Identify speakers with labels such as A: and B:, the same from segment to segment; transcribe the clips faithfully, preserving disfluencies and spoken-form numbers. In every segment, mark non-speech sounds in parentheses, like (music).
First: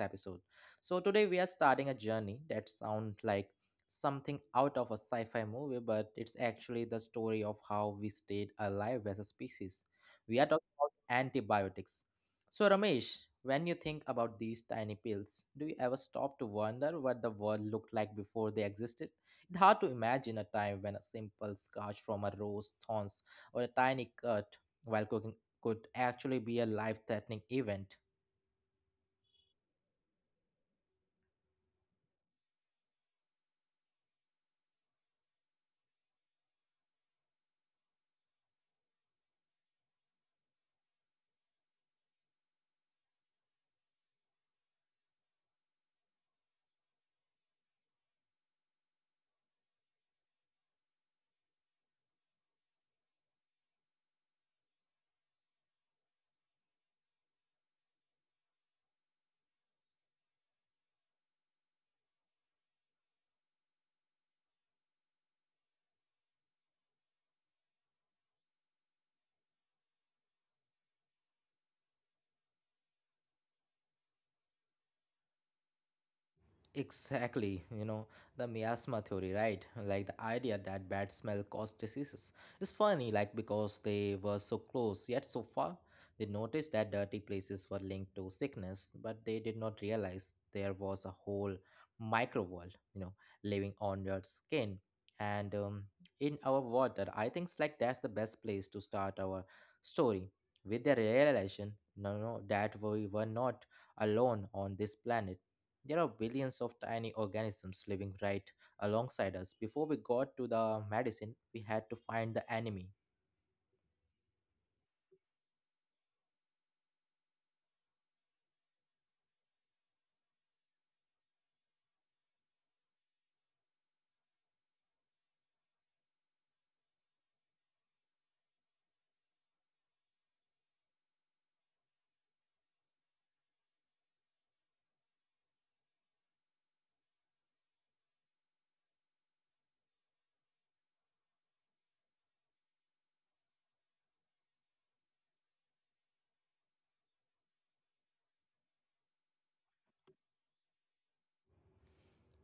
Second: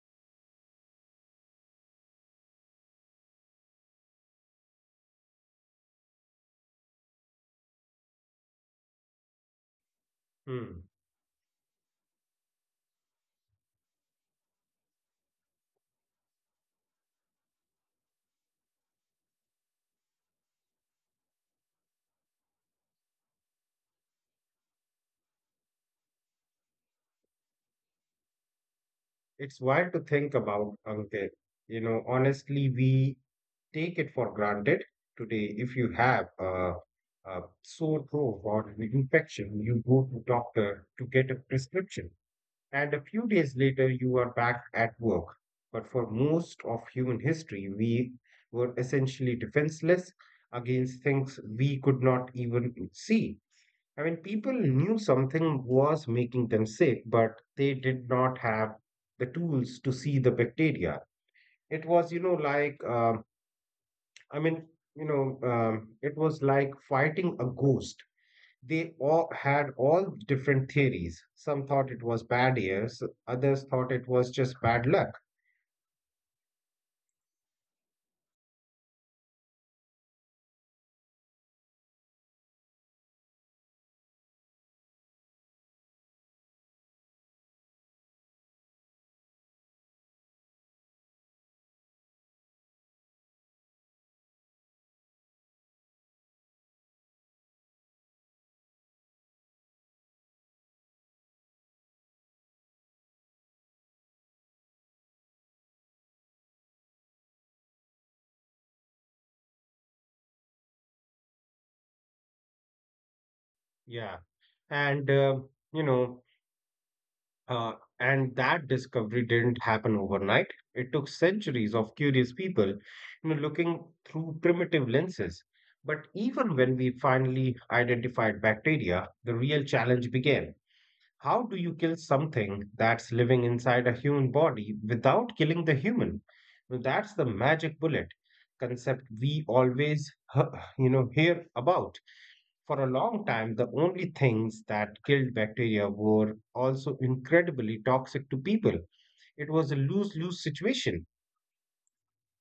A: episode. So today we are starting a journey that sounds like something out of a sci-fi movie, but it's actually the story of how we stayed alive as a species. We are talking
B: Hmm.
A: about antibiotics, so, Ramesh, when you think about these tiny pills, do you ever stop to wonder what the world looked like before they existed? It's hard to imagine a time when a simple scratch from a rose thorns or a tiny cut while cooking could actually be a life threatening event.
B: It's wild to think about, Ankit. You know, honestly, we take it for granted today. If you have a, a sore throat or an infection, you go to doctor to get a prescription, and a few days later, you are back at work. But for most of human history, we were essentially defenseless against things we could not even see. I mean, people knew something was making them sick, but they did not have the tools to see the bacteria. It was, you know, like, um, I mean, you know, um, it was like fighting a ghost. They all had all different theories. Some thought it was bad years, others thought it was just bad luck.
A: Exactly, you know, the miasma theory, right? Like the idea that bad smell caused diseases. It's funny, like because they were so close yet so far, they noticed that dirty places were linked to sickness, but they did not realize there was a whole micro world, you know, living on your skin and um, in our water. I think it's like that's the best place to start our story with the realization, no, no, that we were not alone on this planet there are billions of tiny organisms living right alongside us. Before we got to the medicine, we had to find the enemy.
B: Yeah. And, um, you know, Uh, and that discovery didn't happen overnight. It took centuries of curious people, you know, looking through primitive lenses. But even when we finally identified bacteria, the real challenge began. How do you kill something that's living inside a human body without killing the human? Now, That's the magic bullet concept we always h- you know hear about. For a long time, the only things that killed bacteria were also incredibly toxic to people. It was a lose-lose situation.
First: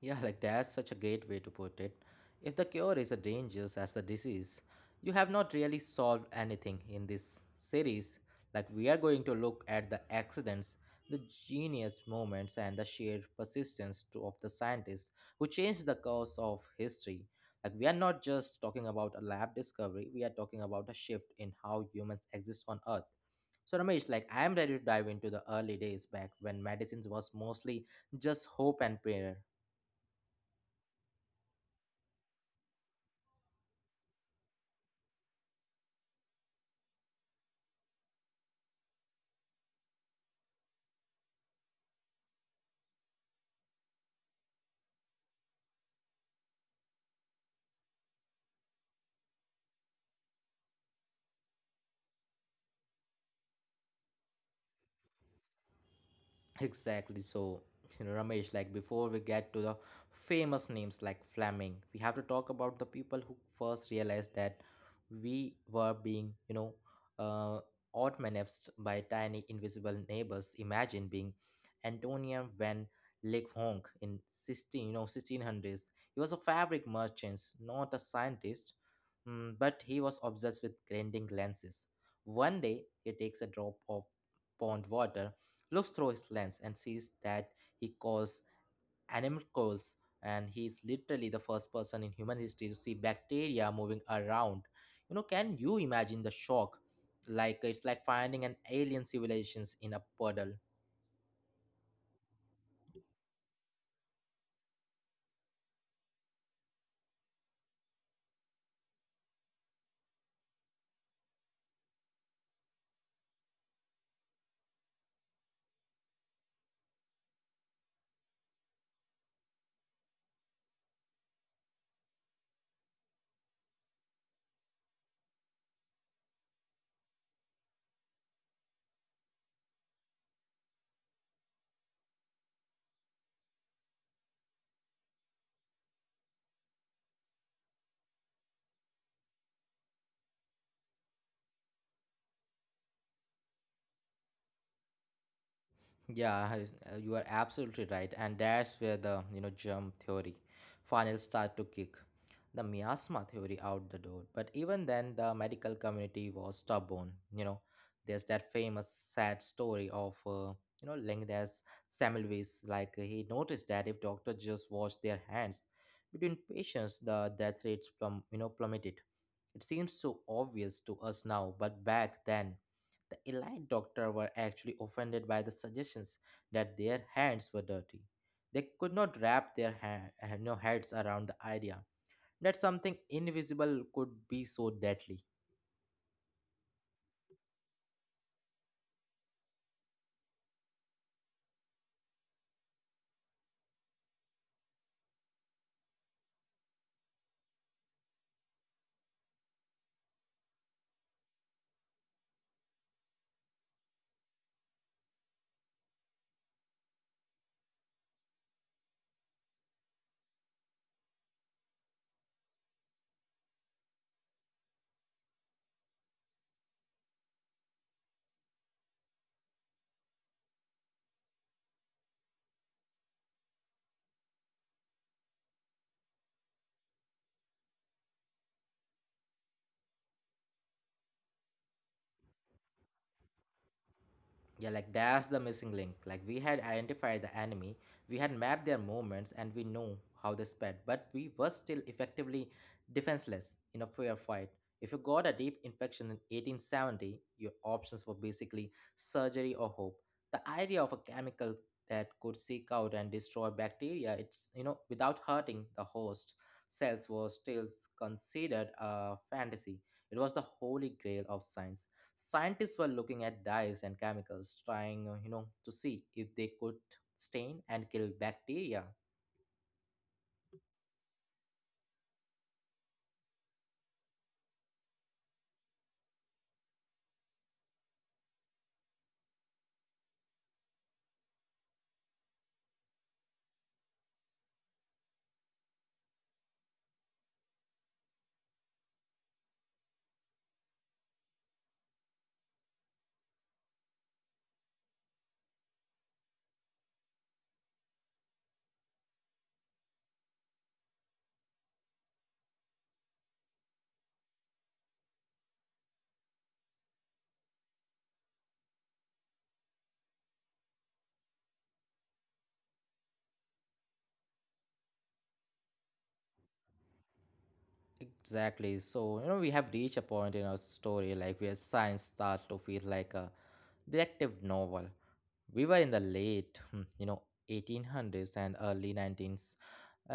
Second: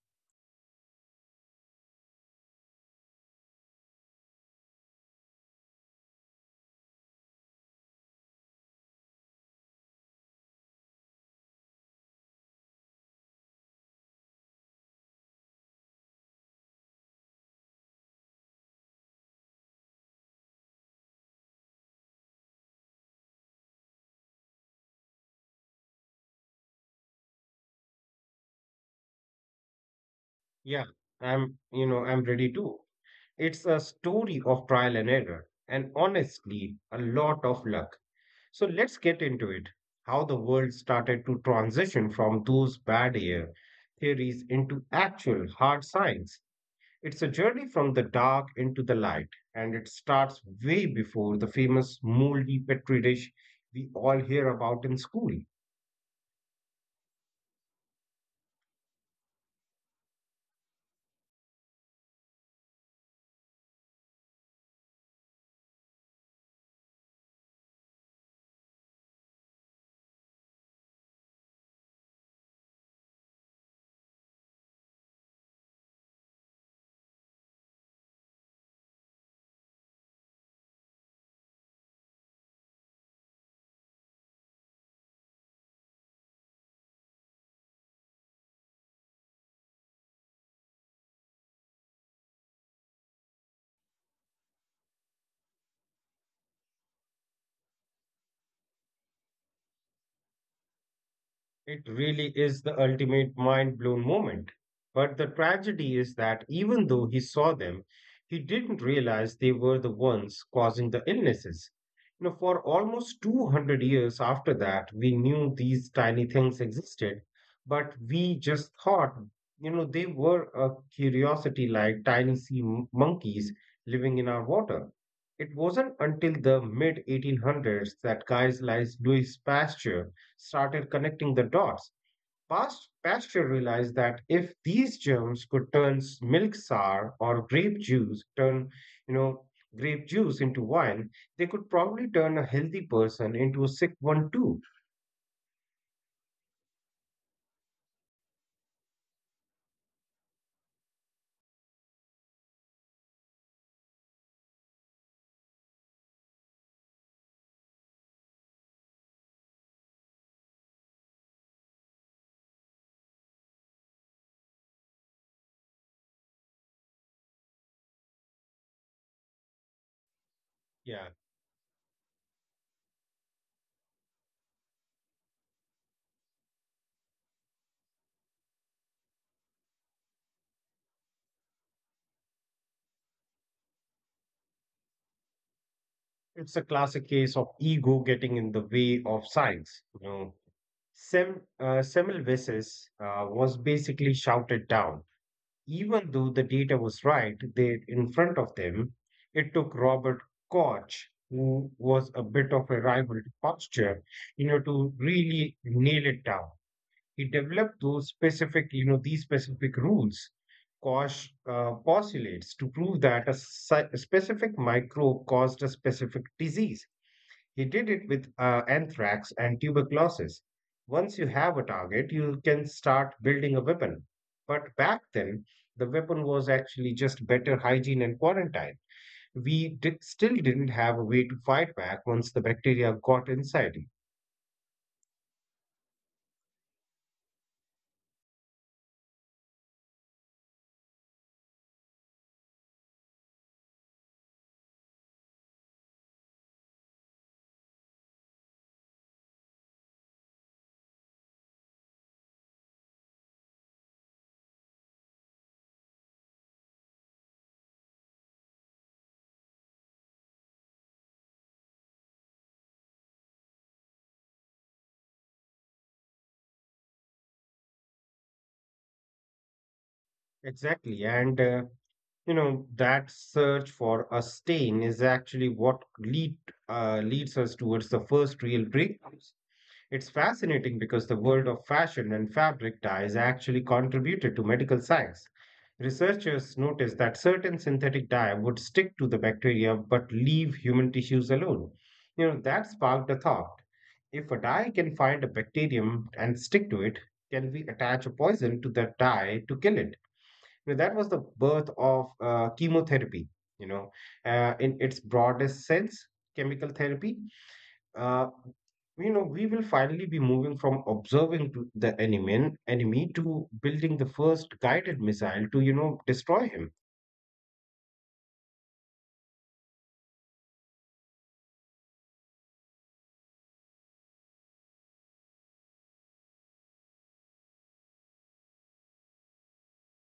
A: Yeah, like that's such a great way to put it. If the cure is as dangerous as the disease, you have not really solved anything in this series. Like, we are going to look at the accidents, the genius moments, and the sheer persistence to, of the scientists who changed the course of history. Like, we are not just talking about a lab discovery, we are talking about a shift in how humans exist on Earth. So, Ramesh, like, I am ready to dive into the early days back when medicines was mostly just hope and prayer.
B: Yeah, I'm, you know, I'm ready too. It's a story of trial and error, and honestly, a lot of luck. So let's get into it. How the world started to transition from those bad air theories into actual hard science. It's a journey from the dark into the light, and it starts way before the famous moldy petri dish we all hear about in school.
A: Exactly. So, you know, Ramesh, like before we get to the famous names like Fleming, we have to talk about the people who first realized that we were being, you know, uh, outmaneuvered by tiny invisible neighbors. Imagine being Antonia van Leeuwenhoek in 16, you know, sixteen hundreds. He was a fabric merchant, not a scientist, mm, but he was obsessed with grinding lenses. One day, he takes a drop of pond water looks through his lens and sees that he calls animals and he is literally the first person in human history to see bacteria moving around. You know, can you imagine the shock? Like it's like finding an alien civilizations in a puddle.
B: It really is the ultimate mind blown moment. But the tragedy is that even though he saw them, he didn't realize they were the ones causing the illnesses. You know, for almost two hundred years after that, we knew these tiny things existed, but we just thought, you know, they were a curiosity like tiny sea m- monkeys living in our water. It wasn't until the mid eighteen hundreds that guys like Louis Pasteur started connecting the dots. Pasteur realized that if these germs could turn milk sour or grape juice, turn, you know, grape juice into wine, they could probably turn a healthy person into a sick one too.
A: Yeah, I- uh, you are absolutely right, and that's where the you know germ theory finally start to kick the miasma theory out the door. But even then, the medical community was stubborn. You know, there's that famous sad story of uh, you know Linguist Semmelweis. Like he noticed that if doctors just washed their hands between patients, the death rates plum you know plummeted. It seems so obvious to
B: Yeah,
A: us now, but back then, the elite doctor were actually offended by the suggestions that their hands were dirty. They could not wrap their ha- ha- no heads around the idea that something invisible could be so deadly.
B: it's a classic case of ego getting in the way of science. You know, Sem, uh, Semmelweis uh, was basically shouted down. Even though the data was right there in front of them, it took Robert Koch, who was a bit of a rival to Pasteur, you know, to really nail it down. He developed those specific, you know, these specific rules. Koch uh, postulates to prove that a, sci- a specific microbe caused a specific disease. He did it with uh, anthrax and tuberculosis. Once you have a target, you can start building a weapon. But back then, the weapon was actually just better hygiene and quarantine. We did, still didn't have a way to fight back once the bacteria got inside you.
A: Yeah, like that's the missing link. Like we had identified the enemy, we had mapped their movements, and we know how they sped, but we were still effectively defenseless in a fair fight. If you got a deep infection in eighteen seventy, your options were basically surgery or hope. The idea of a chemical that could seek out and destroy bacteria, it's you know, without hurting the host cells was still considered a fantasy. It was the holy grail of science. Scientists were looking at dyes and chemicals, trying, uh, you know, to see if they could stain and kill bacteria.
B: Exactly. And, uh, you know, that search for a stain is actually what lead, uh, leads us towards the first real breakthrough. It's fascinating because the world of fashion and fabric dyes actually contributed to medical science. Researchers noticed that certain synthetic dye would stick to the bacteria but leave human tissues alone. You know, that sparked a thought. If a dye can find a bacterium and stick to it, can we attach a poison to that dye to kill it? You know, that was the birth of uh, chemotherapy, you know, uh, in its broadest sense, chemical therapy. uh, you know, we will finally be moving from observing to the enemy, enemy to building the first guided missile to, you know, destroy him.
A: Exactly. So, you know, we have reached a point in our story like where science starts to feel like a detective novel. We were in the late hmm, you know eighteen hundreds and early nineteens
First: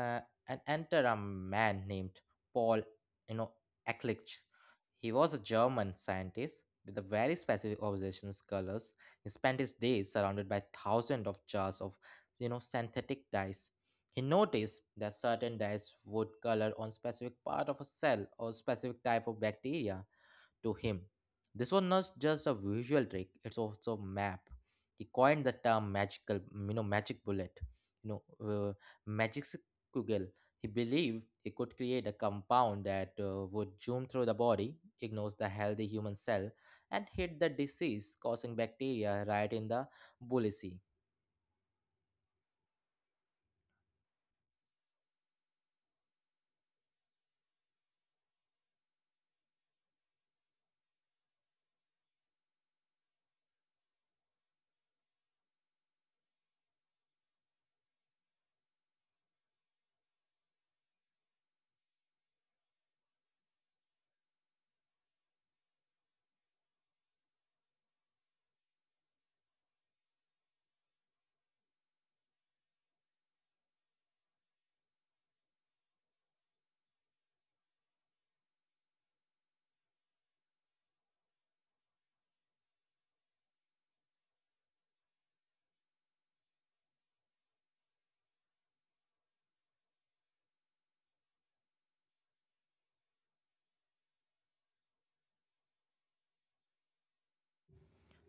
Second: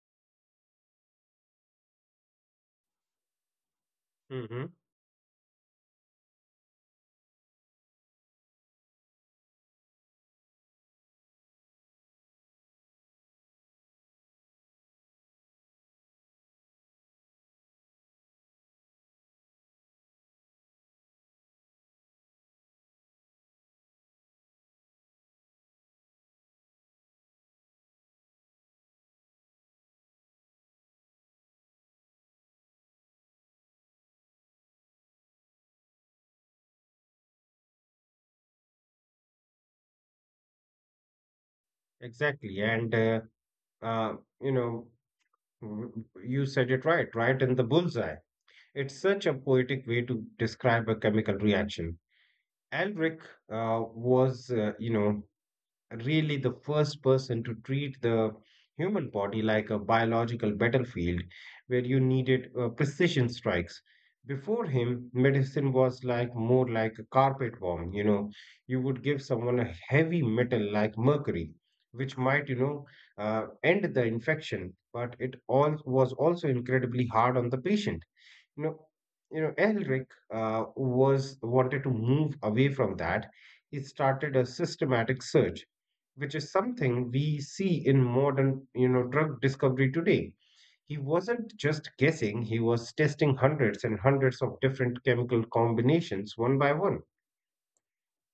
A: uh, and enter a man named Paul, you know Ehrlich.
B: Mm-hmm.
A: He was a German scientist with a very specific observations colors. He spent his days surrounded by thousands of jars of you know synthetic dyes. He noticed that certain dyes would color on specific part of a cell or specific type of bacteria to him. This was not just a visual trick; it's also a map. He coined the term magical, you know, magic bullet, you know, uh, magic kugel. He believed he could create a compound that uh, would zoom through the body, ignores the healthy human cell, and hit the disease-causing bacteria right in the bullacy.
B: Exactly. And, uh, uh, you know, w- w- You said it right, right in the bullseye. It's such a poetic way to describe a chemical reaction. Aldrich uh, was, uh, you know, really the first person to treat the human body like a biological battlefield where you needed uh, precision strikes. Before him, medicine was like more like a carpet bomb. You know, you would give someone a heavy metal like mercury, which might, you know, uh, end the infection, but it all was also incredibly hard on the patient. No, you know, Elric uh, was wanted to move away from that. He started a systematic search, which is something we see in modern, you know, drug discovery today. He wasn't just guessing; he was testing hundreds and hundreds of different chemical combinations one by one.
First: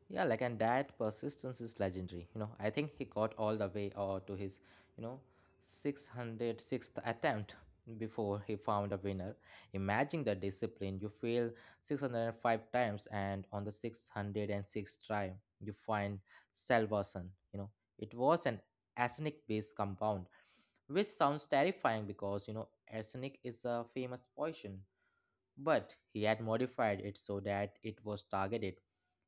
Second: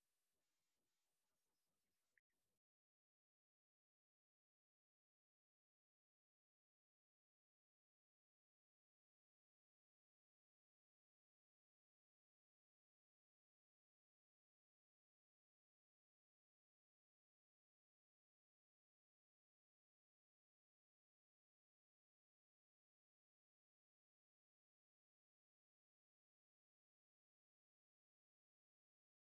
A: Yeah, like and that persistence is legendary. You know, I think he got all the way or to his, you know, six hundred sixth attempt before he found a winner. Imagine the discipline. You fail six hundred five times and on the six hundred sixth try, you find salvation. You know, it was an arsenic-based compound, which sounds terrifying because, you know, arsenic is a famous poison, but he had modified it so that it was targeted.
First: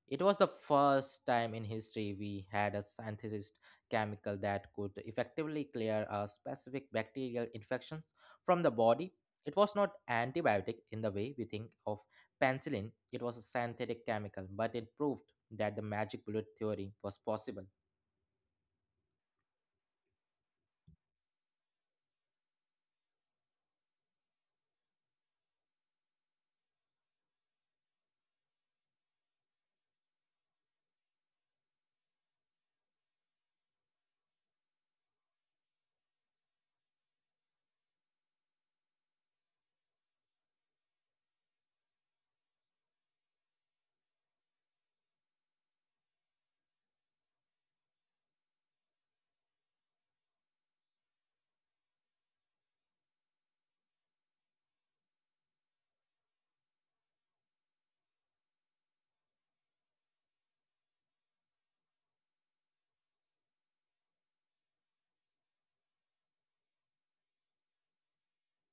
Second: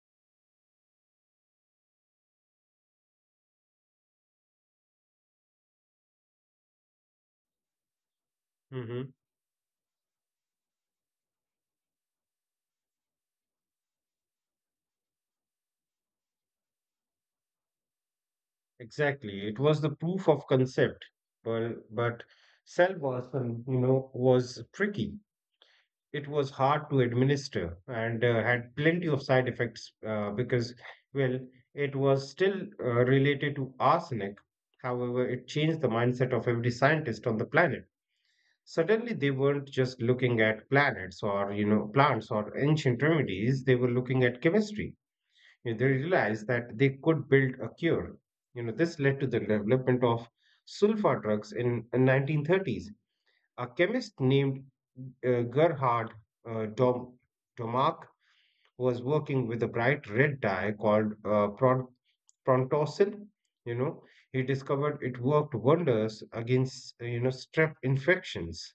A: It was the first time in history we had a synthesized chemical that could effectively clear a specific bacterial infection from the
B: Hmm.
A: body. It was not antibiotic in the way we think of penicillin, it was a synthetic chemical, but it proved that the magic bullet theory was possible.
B: Exactly, it was the proof of concept, but but cell was, um, you know, was tricky. It was hard to administer and uh, had plenty of side effects uh, because, well, it was still uh, related to arsenic. However, it changed the mindset of every scientist on the planet. Suddenly, they weren't just looking at planets or you know plants or ancient remedies. They were looking at chemistry. You know, they realized that they could build a cure. You know, this led to the development of sulfa drugs in, in nineteen thirties. A chemist named uh, Gerhard uh, Dom- Domag was working with a bright red dye called uh, pron- prontosil. You know, he discovered it worked wonders against uh, you know strep infections.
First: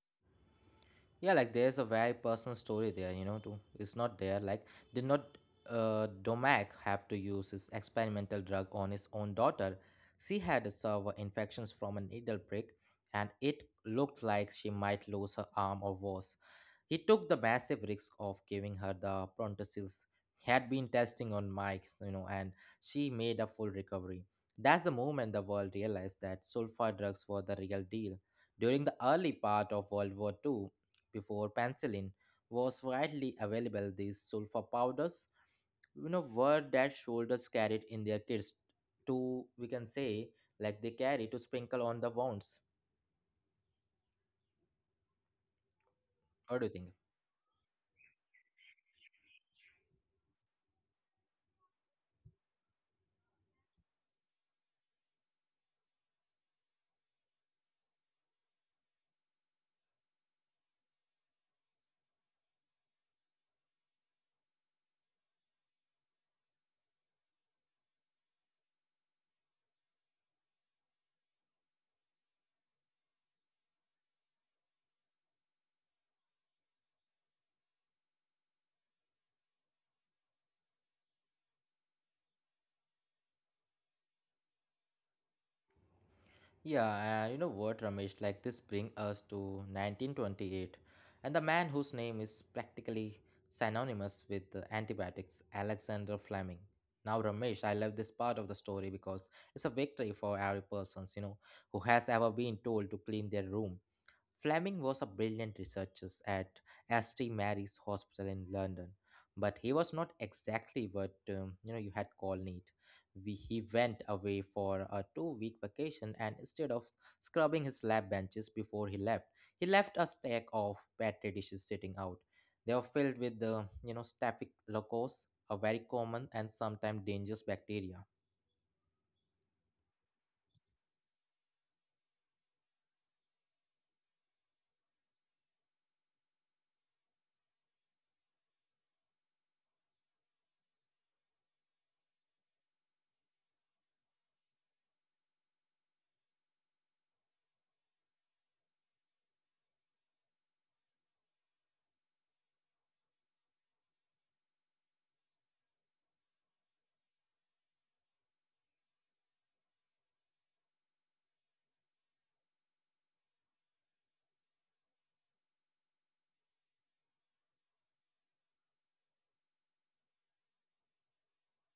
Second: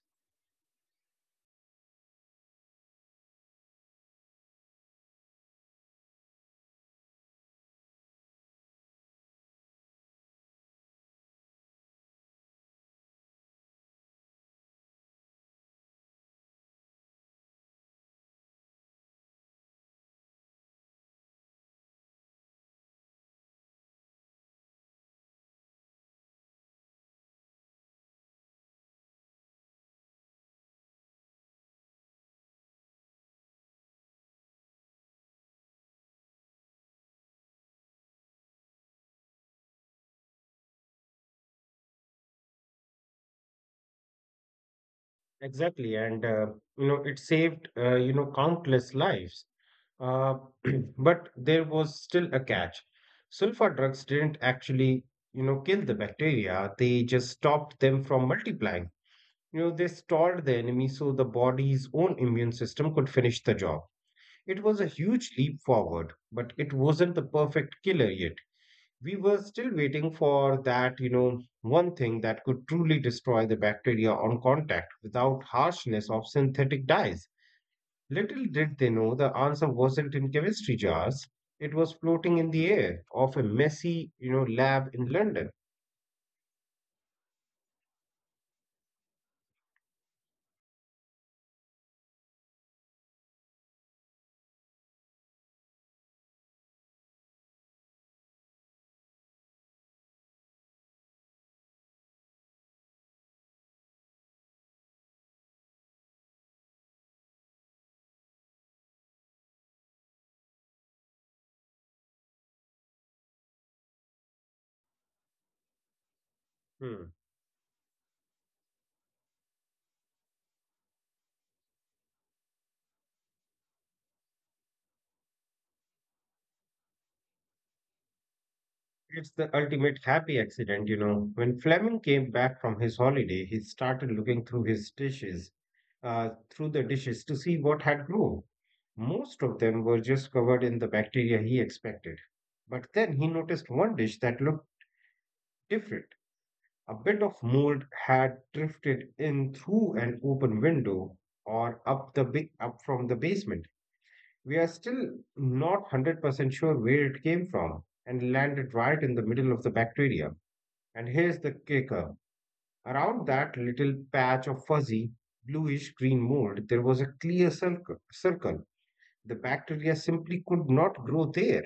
A: Yeah, like there's a very personal story there you know too. It's not there like did not uh, Domac have to use his experimental drug on his own daughter? She had a severe infections from a needle prick and it looked like she might lose her arm or worse. He took the massive risk of giving her the Prontosil's had been testing on Mike, you know, and she made a full recovery. That's the moment the world realized that sulfur drugs were the real deal. During the early part of World War two, before penicillin was widely available, these sulfur powders, you know, were that soldiers carried in their kits to, we can say, like they carry to sprinkle on the wounds.
B: Exactly, and uh,
A: What do you think?
B: you know it saved uh, you know countless lives. Uh, (clears throat) but there was still a catch. Sulfa drugs didn't actually you know kill the bacteria; they just stopped them from multiplying. You know, they stalled the enemy so the body's own immune system could finish the job. It was a huge leap forward, but it wasn't the perfect killer yet. We were still waiting for that, you know, one thing that could truly destroy the bacteria on contact without harshness of synthetic dyes. Little did they know the answer wasn't in chemistry jars. It was floating in the air of a messy, you know, lab in London.
A: Yeah, and you know what, Ramesh? Like this bring us to nineteen twenty-eight, and the man whose name is practically synonymous with the antibiotics, Alexander Fleming. Now, Ramesh, I love this part of the story because it's a victory for every persons you know who has ever been told to clean their room. Fleming was a brilliant researcher at St Mary's Hospital in London, but he was not exactly what um, you know you had called neat. We, he went away for a two-week vacation, and instead of
B: Hmm.
A: scrubbing his lab benches before he left, he left a stack of petri dishes sitting out. They were filled with the you know staphylococcus, a very common and sometimes dangerous bacteria.
B: It's the ultimate happy accident, you know. When Fleming came back from his holiday, he started looking through his dishes, uh, through the dishes to see what had grown. Most of them were just covered in the bacteria he expected. But then he noticed one dish that looked different. A bit of mold had drifted in through an open window or up the big up from the basement. We are still not one hundred percent sure where it came from and landed right in the middle of the bacteria. And here's the kicker. Around that little patch of fuzzy, bluish green mold, there was a clear circle. circle. The bacteria simply could not grow there.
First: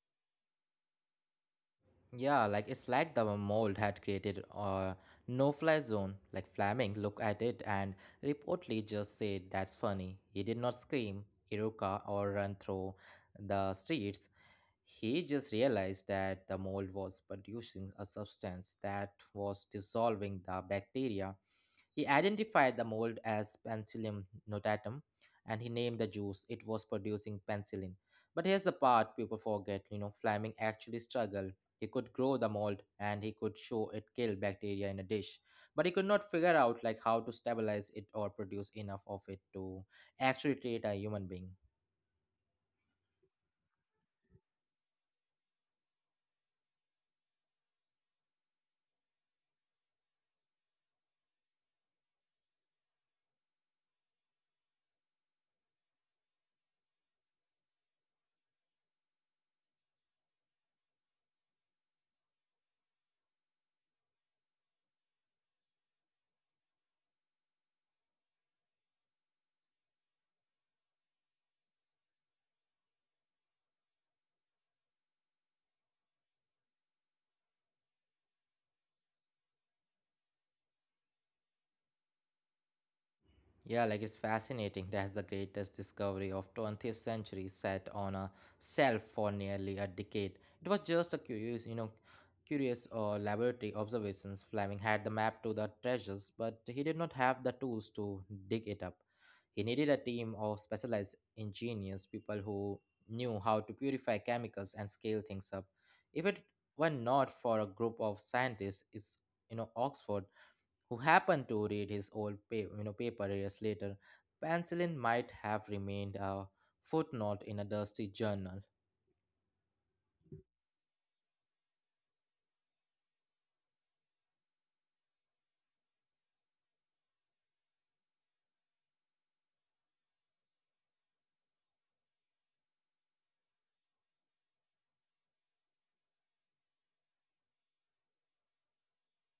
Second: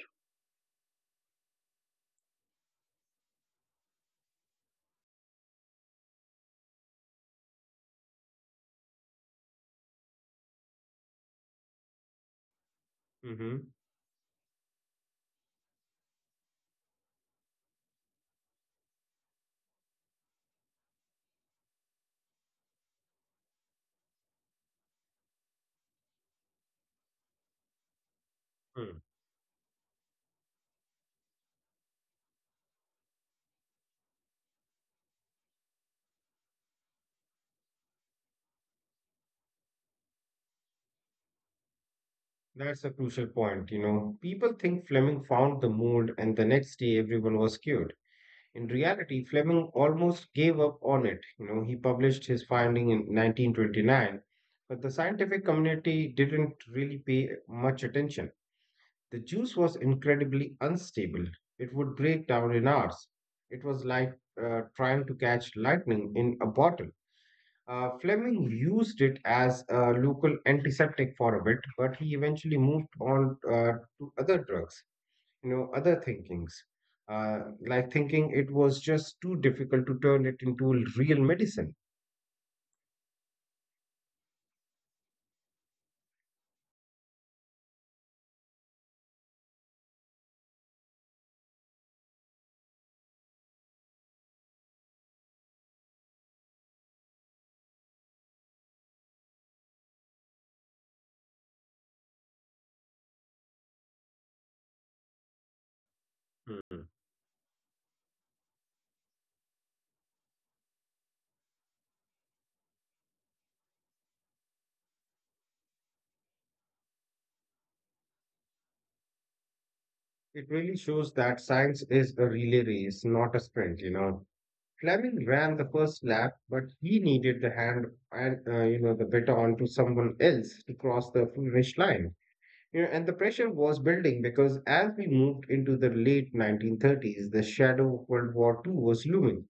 A: Yeah, like it's like the mold had created a no-fly zone. Like Flaming looked at it and reportedly just said, "That's funny." He did not scream, Iruka, or run through the
B: Hmm.
A: streets. He just realized that the mold was producing a substance that was dissolving the bacteria. He identified the mold as Penicillium notatum and he named the juice it was producing penicillin. But here's the
B: Hmm.
A: part people forget you know, Fleming actually struggled. He could grow the mold and he could show it killed bacteria in a dish, but he could not figure out like how to stabilize it or produce enough of it to actually treat a human being.
B: That's a crucial point, you know. People think Fleming found the mold and the next day everyone was cured. In reality, Fleming almost gave up on it. You know, he published his finding in nineteen twenty-nine, but the scientific community didn't really pay much attention. The juice was incredibly unstable. It would break down in hours. It was like uh, trying to catch lightning in a bottle. Uh, Fleming used it as a local antiseptic for a bit, but he eventually moved on uh, to other drugs, you know, other thinkings, uh, like thinking it was just too difficult to turn it into real medicine.
A: Yeah, like it's fascinating. That's the greatest discovery of twentieth century sat on a shelf for nearly a decade. It was just a curious, you know, curious uh, laboratory observations. Fleming had the map to the treasures, but he did not have the tools to dig it up. He needed a team of specialized engineers, people who knew how to purify chemicals and scale things up. If it
B: Hmm.
A: were not for a group of scientists, is you know Oxford who happened to read his old pa- you know, paper years later, penicillin might have remained a footnote in a dusty journal.
B: It really shows that science is a relay race, not a sprint, you know. Fleming ran the first lap, but he needed the hand and uh, you know the baton to someone else to cross the finish line. You know, and the pressure was building because as we moved into the late nineteen thirties, the shadow of World War Two was looming.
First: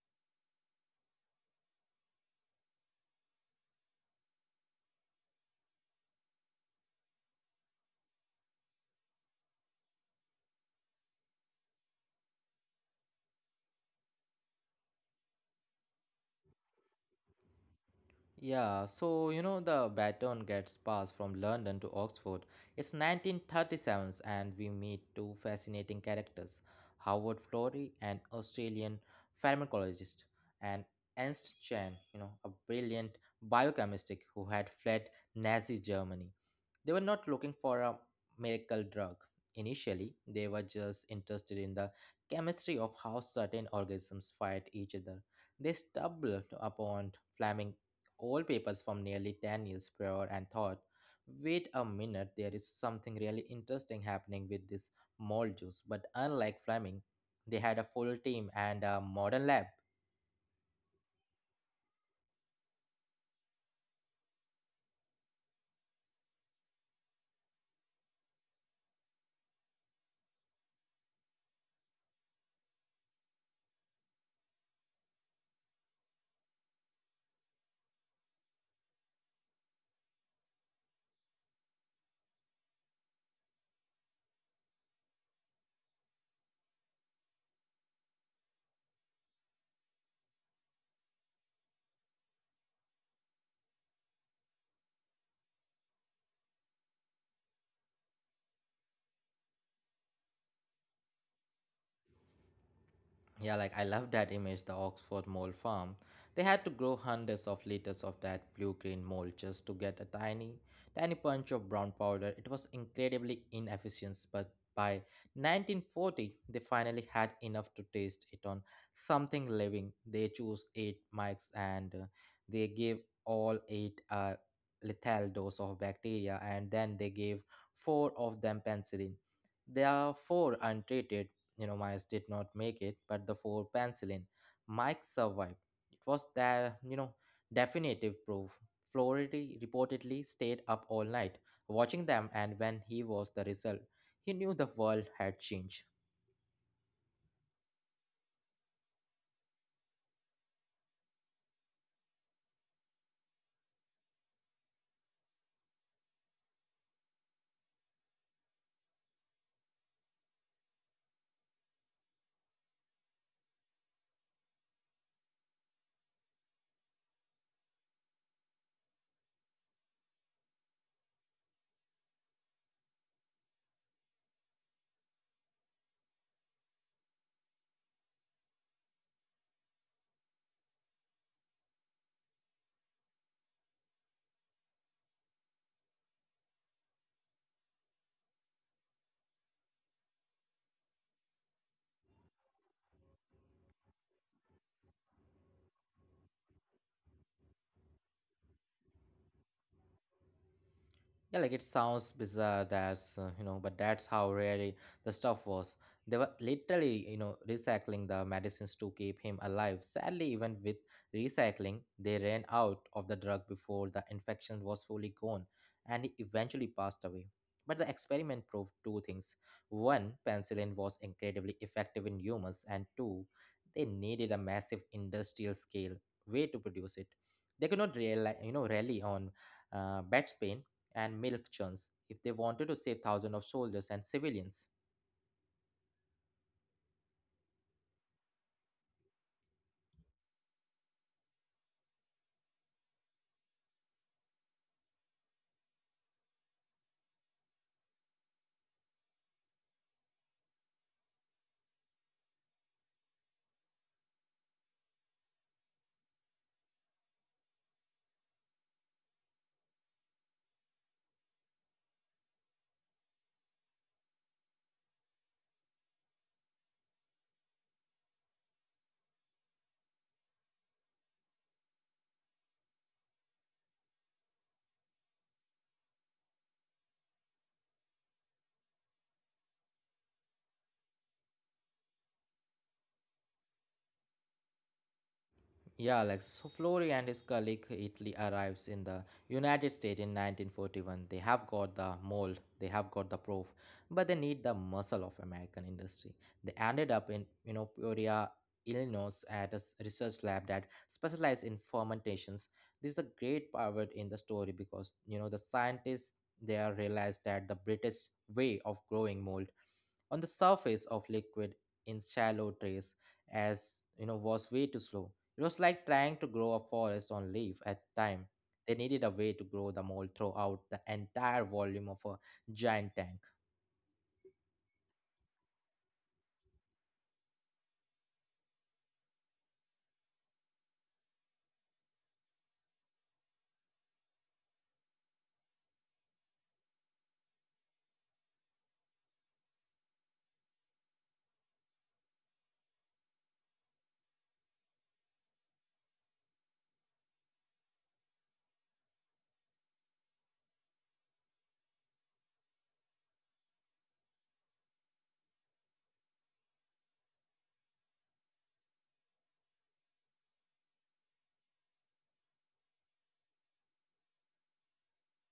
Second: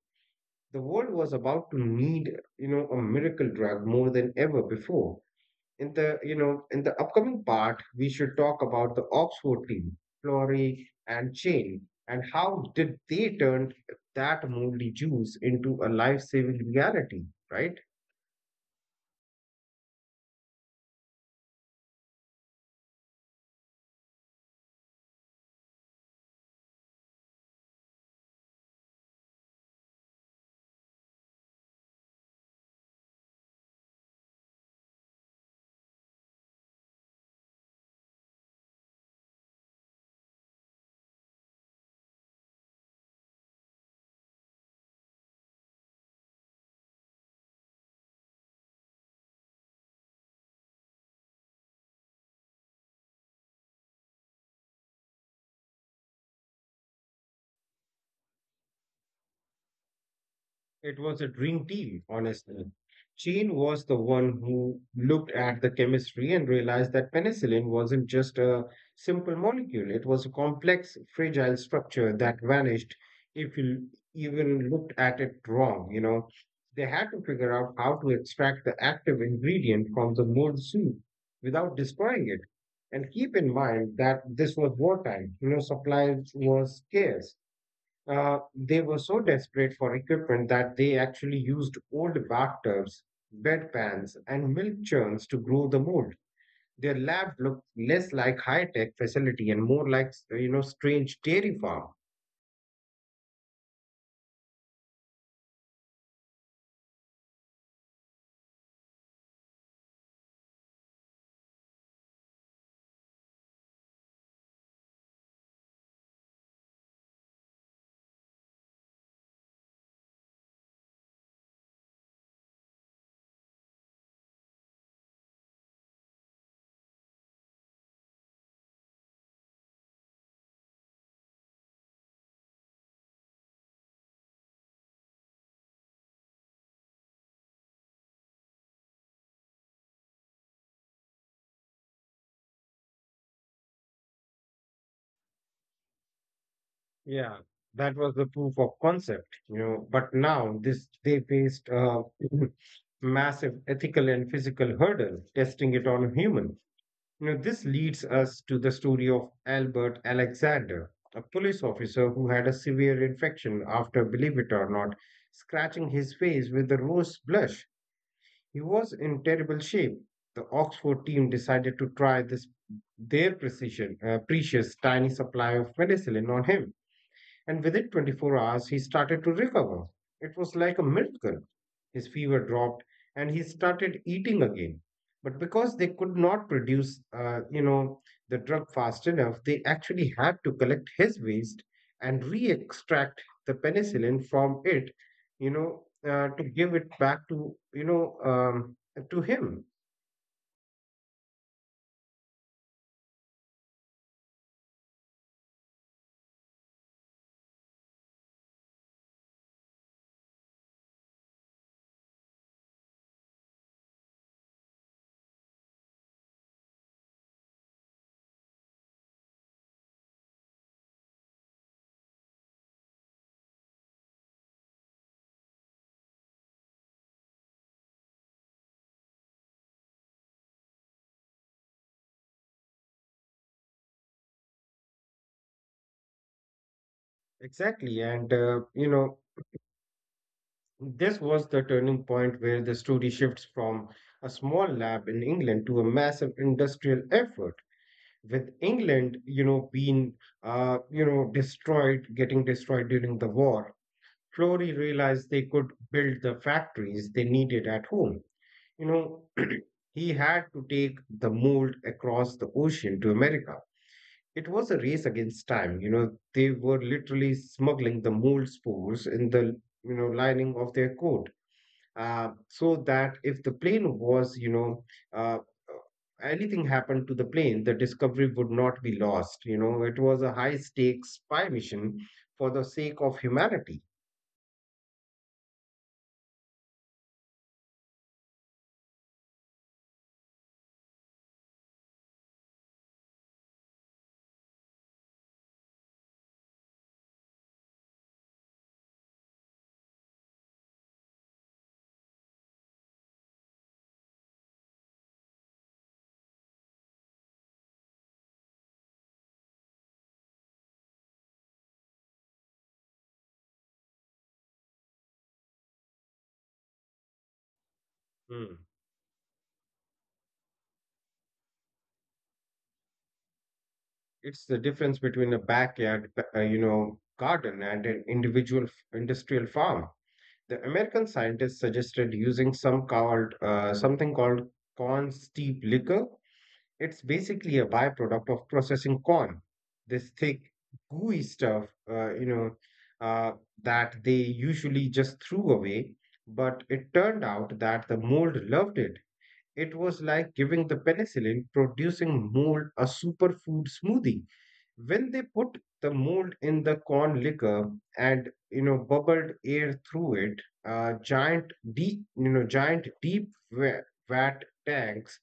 B: The world was about to need you know a miracle drug more than ever before, in the you know in the upcoming part we should talk about the Oxford team, Flory and Chain, and how did they turn that moldy juice into a life-saving reality, right?
A: Yeah, so you know the baton gets passed from London to Oxford. It's nineteen thirty-seven and we meet two fascinating characters, Howard Florey, an Australian pharmacologist, and Ernst Chan, you know, a brilliant biochemist who had fled Nazi Germany. They were not looking for a miracle drug. Initially, they were just interested in the chemistry of how certain organisms fight each other. They stumbled upon Fleming old papers from nearly ten years prior and thought, wait a minute, there is something really interesting happening with this mold juice. But unlike Fleming, they had a full team and a modern lab.
B: It was a dream team, honestly. Jane was the one who looked at the chemistry and realized that penicillin wasn't just a simple molecule, it was a complex, fragile structure that vanished if you even looked at it wrong. You know, they had to figure out how to extract the active ingredient from the mold soup without destroying it. And keep in mind that this was wartime, you know, supplies was scarce. Uh, they were so desperate for equipment that they actually used old bathtubs, bedpans, and milk churns to grow the mold. Their lab looked less like high-tech facility and more like you know strange dairy farm.
A: Yeah, like I love that image, the Oxford mole farm. They had to grow hundreds of liters of that blue-green mold just to get a tiny, tiny punch of brown powder. It was incredibly inefficient, but by nineteen forty, they finally had enough to taste it on something living. They chose eight mics and uh, they gave all eight a lethal dose of bacteria, and then they gave four of them penicillin. They are four untreated you know, Myers did not make it, but the four penicillin. Mike survived. It was the you know definitive proof. Floridi reportedly stayed up all night watching them, and when he was the result, he knew the world had changed.
B: Yeah, that was the proof of concept. You know, but now this they faced a (clears throat) (laughs) massive ethical and physical hurdle testing it on humans. Now, this leads us to the story of Albert Alexander, a police officer who had a severe infection after, believe it or not, scratching his face with a rose blush. He was in terrible shape. The Oxford team decided to try this their precision, uh, precious tiny supply of penicillin on him, and within twenty-four hours he started to recover. It was like a miracle. His fever dropped and he started eating again. But because they could not produce, uh, you know, the drug fast enough, they actually had to collect his waste and re-extract the penicillin from it, you know, uh, to give it back to, you know, um, to him.
A: Yeah, like it sounds bizarre. That's uh, you know but that's how really the stuff was. They were literally you know recycling the medicines to keep him alive. Sadly, even with recycling, they ran out of the drug before the infection was fully gone, and he eventually passed away. But the experiment proved two things: one, penicillin was incredibly effective in humans, and two, they needed a massive industrial scale way to produce it. They could not rely you know rely on uh, bed pain and milk churns if they wanted to save thousands of soldiers and civilians.
B: Exactly. And, uh, you know, This was the turning point where the story shifts from a small lab in England to a massive industrial effort. With England, you know, being, uh, you know, destroyed, getting destroyed during the war, Flory realized they could build the factories they needed at home. You know, (clears throat) he had to take the mold across the ocean to America. It was a race against time. You know, they were literally smuggling the mold spores in the, you know, lining of their coat, uh, so that if the plane was, you know, uh, anything happened to the plane, the discovery would not be lost. You know, it was a high stakes spy mission for the sake of humanity.
A: Yeah, Alex. So Flori and his colleague Italy arrives in the United States in nineteen forty-one. They have got the mold, they have got the proof, but they need the muscle of American industry. They ended up in you know Peoria, Illinois, at a s- research lab that specialized in fermentations. This is a great pivot in the story because you know the scientists there realized that the British way of growing mold on the surface of liquid in shallow trays as you know was way too slow. It was like trying to grow a forest on leaf at a time. They
B: Hmm.
A: needed a way to grow the mold throughout the entire volume of a giant tank.
B: It's the difference between a backyard, uh, you know, garden and an individual f- industrial farm. The American scientists suggested using some called uh, something called corn steep liquor. It's basically a byproduct of processing corn, this thick, gooey stuff, uh, you know, uh, that they usually just threw away. But it turned out that the mold loved it. It was like giving the penicillin producing mold a superfood smoothie. When they put the mold in the corn liquor and you know bubbled air through it, uh, giant deep you know giant deep wa- vat tanks,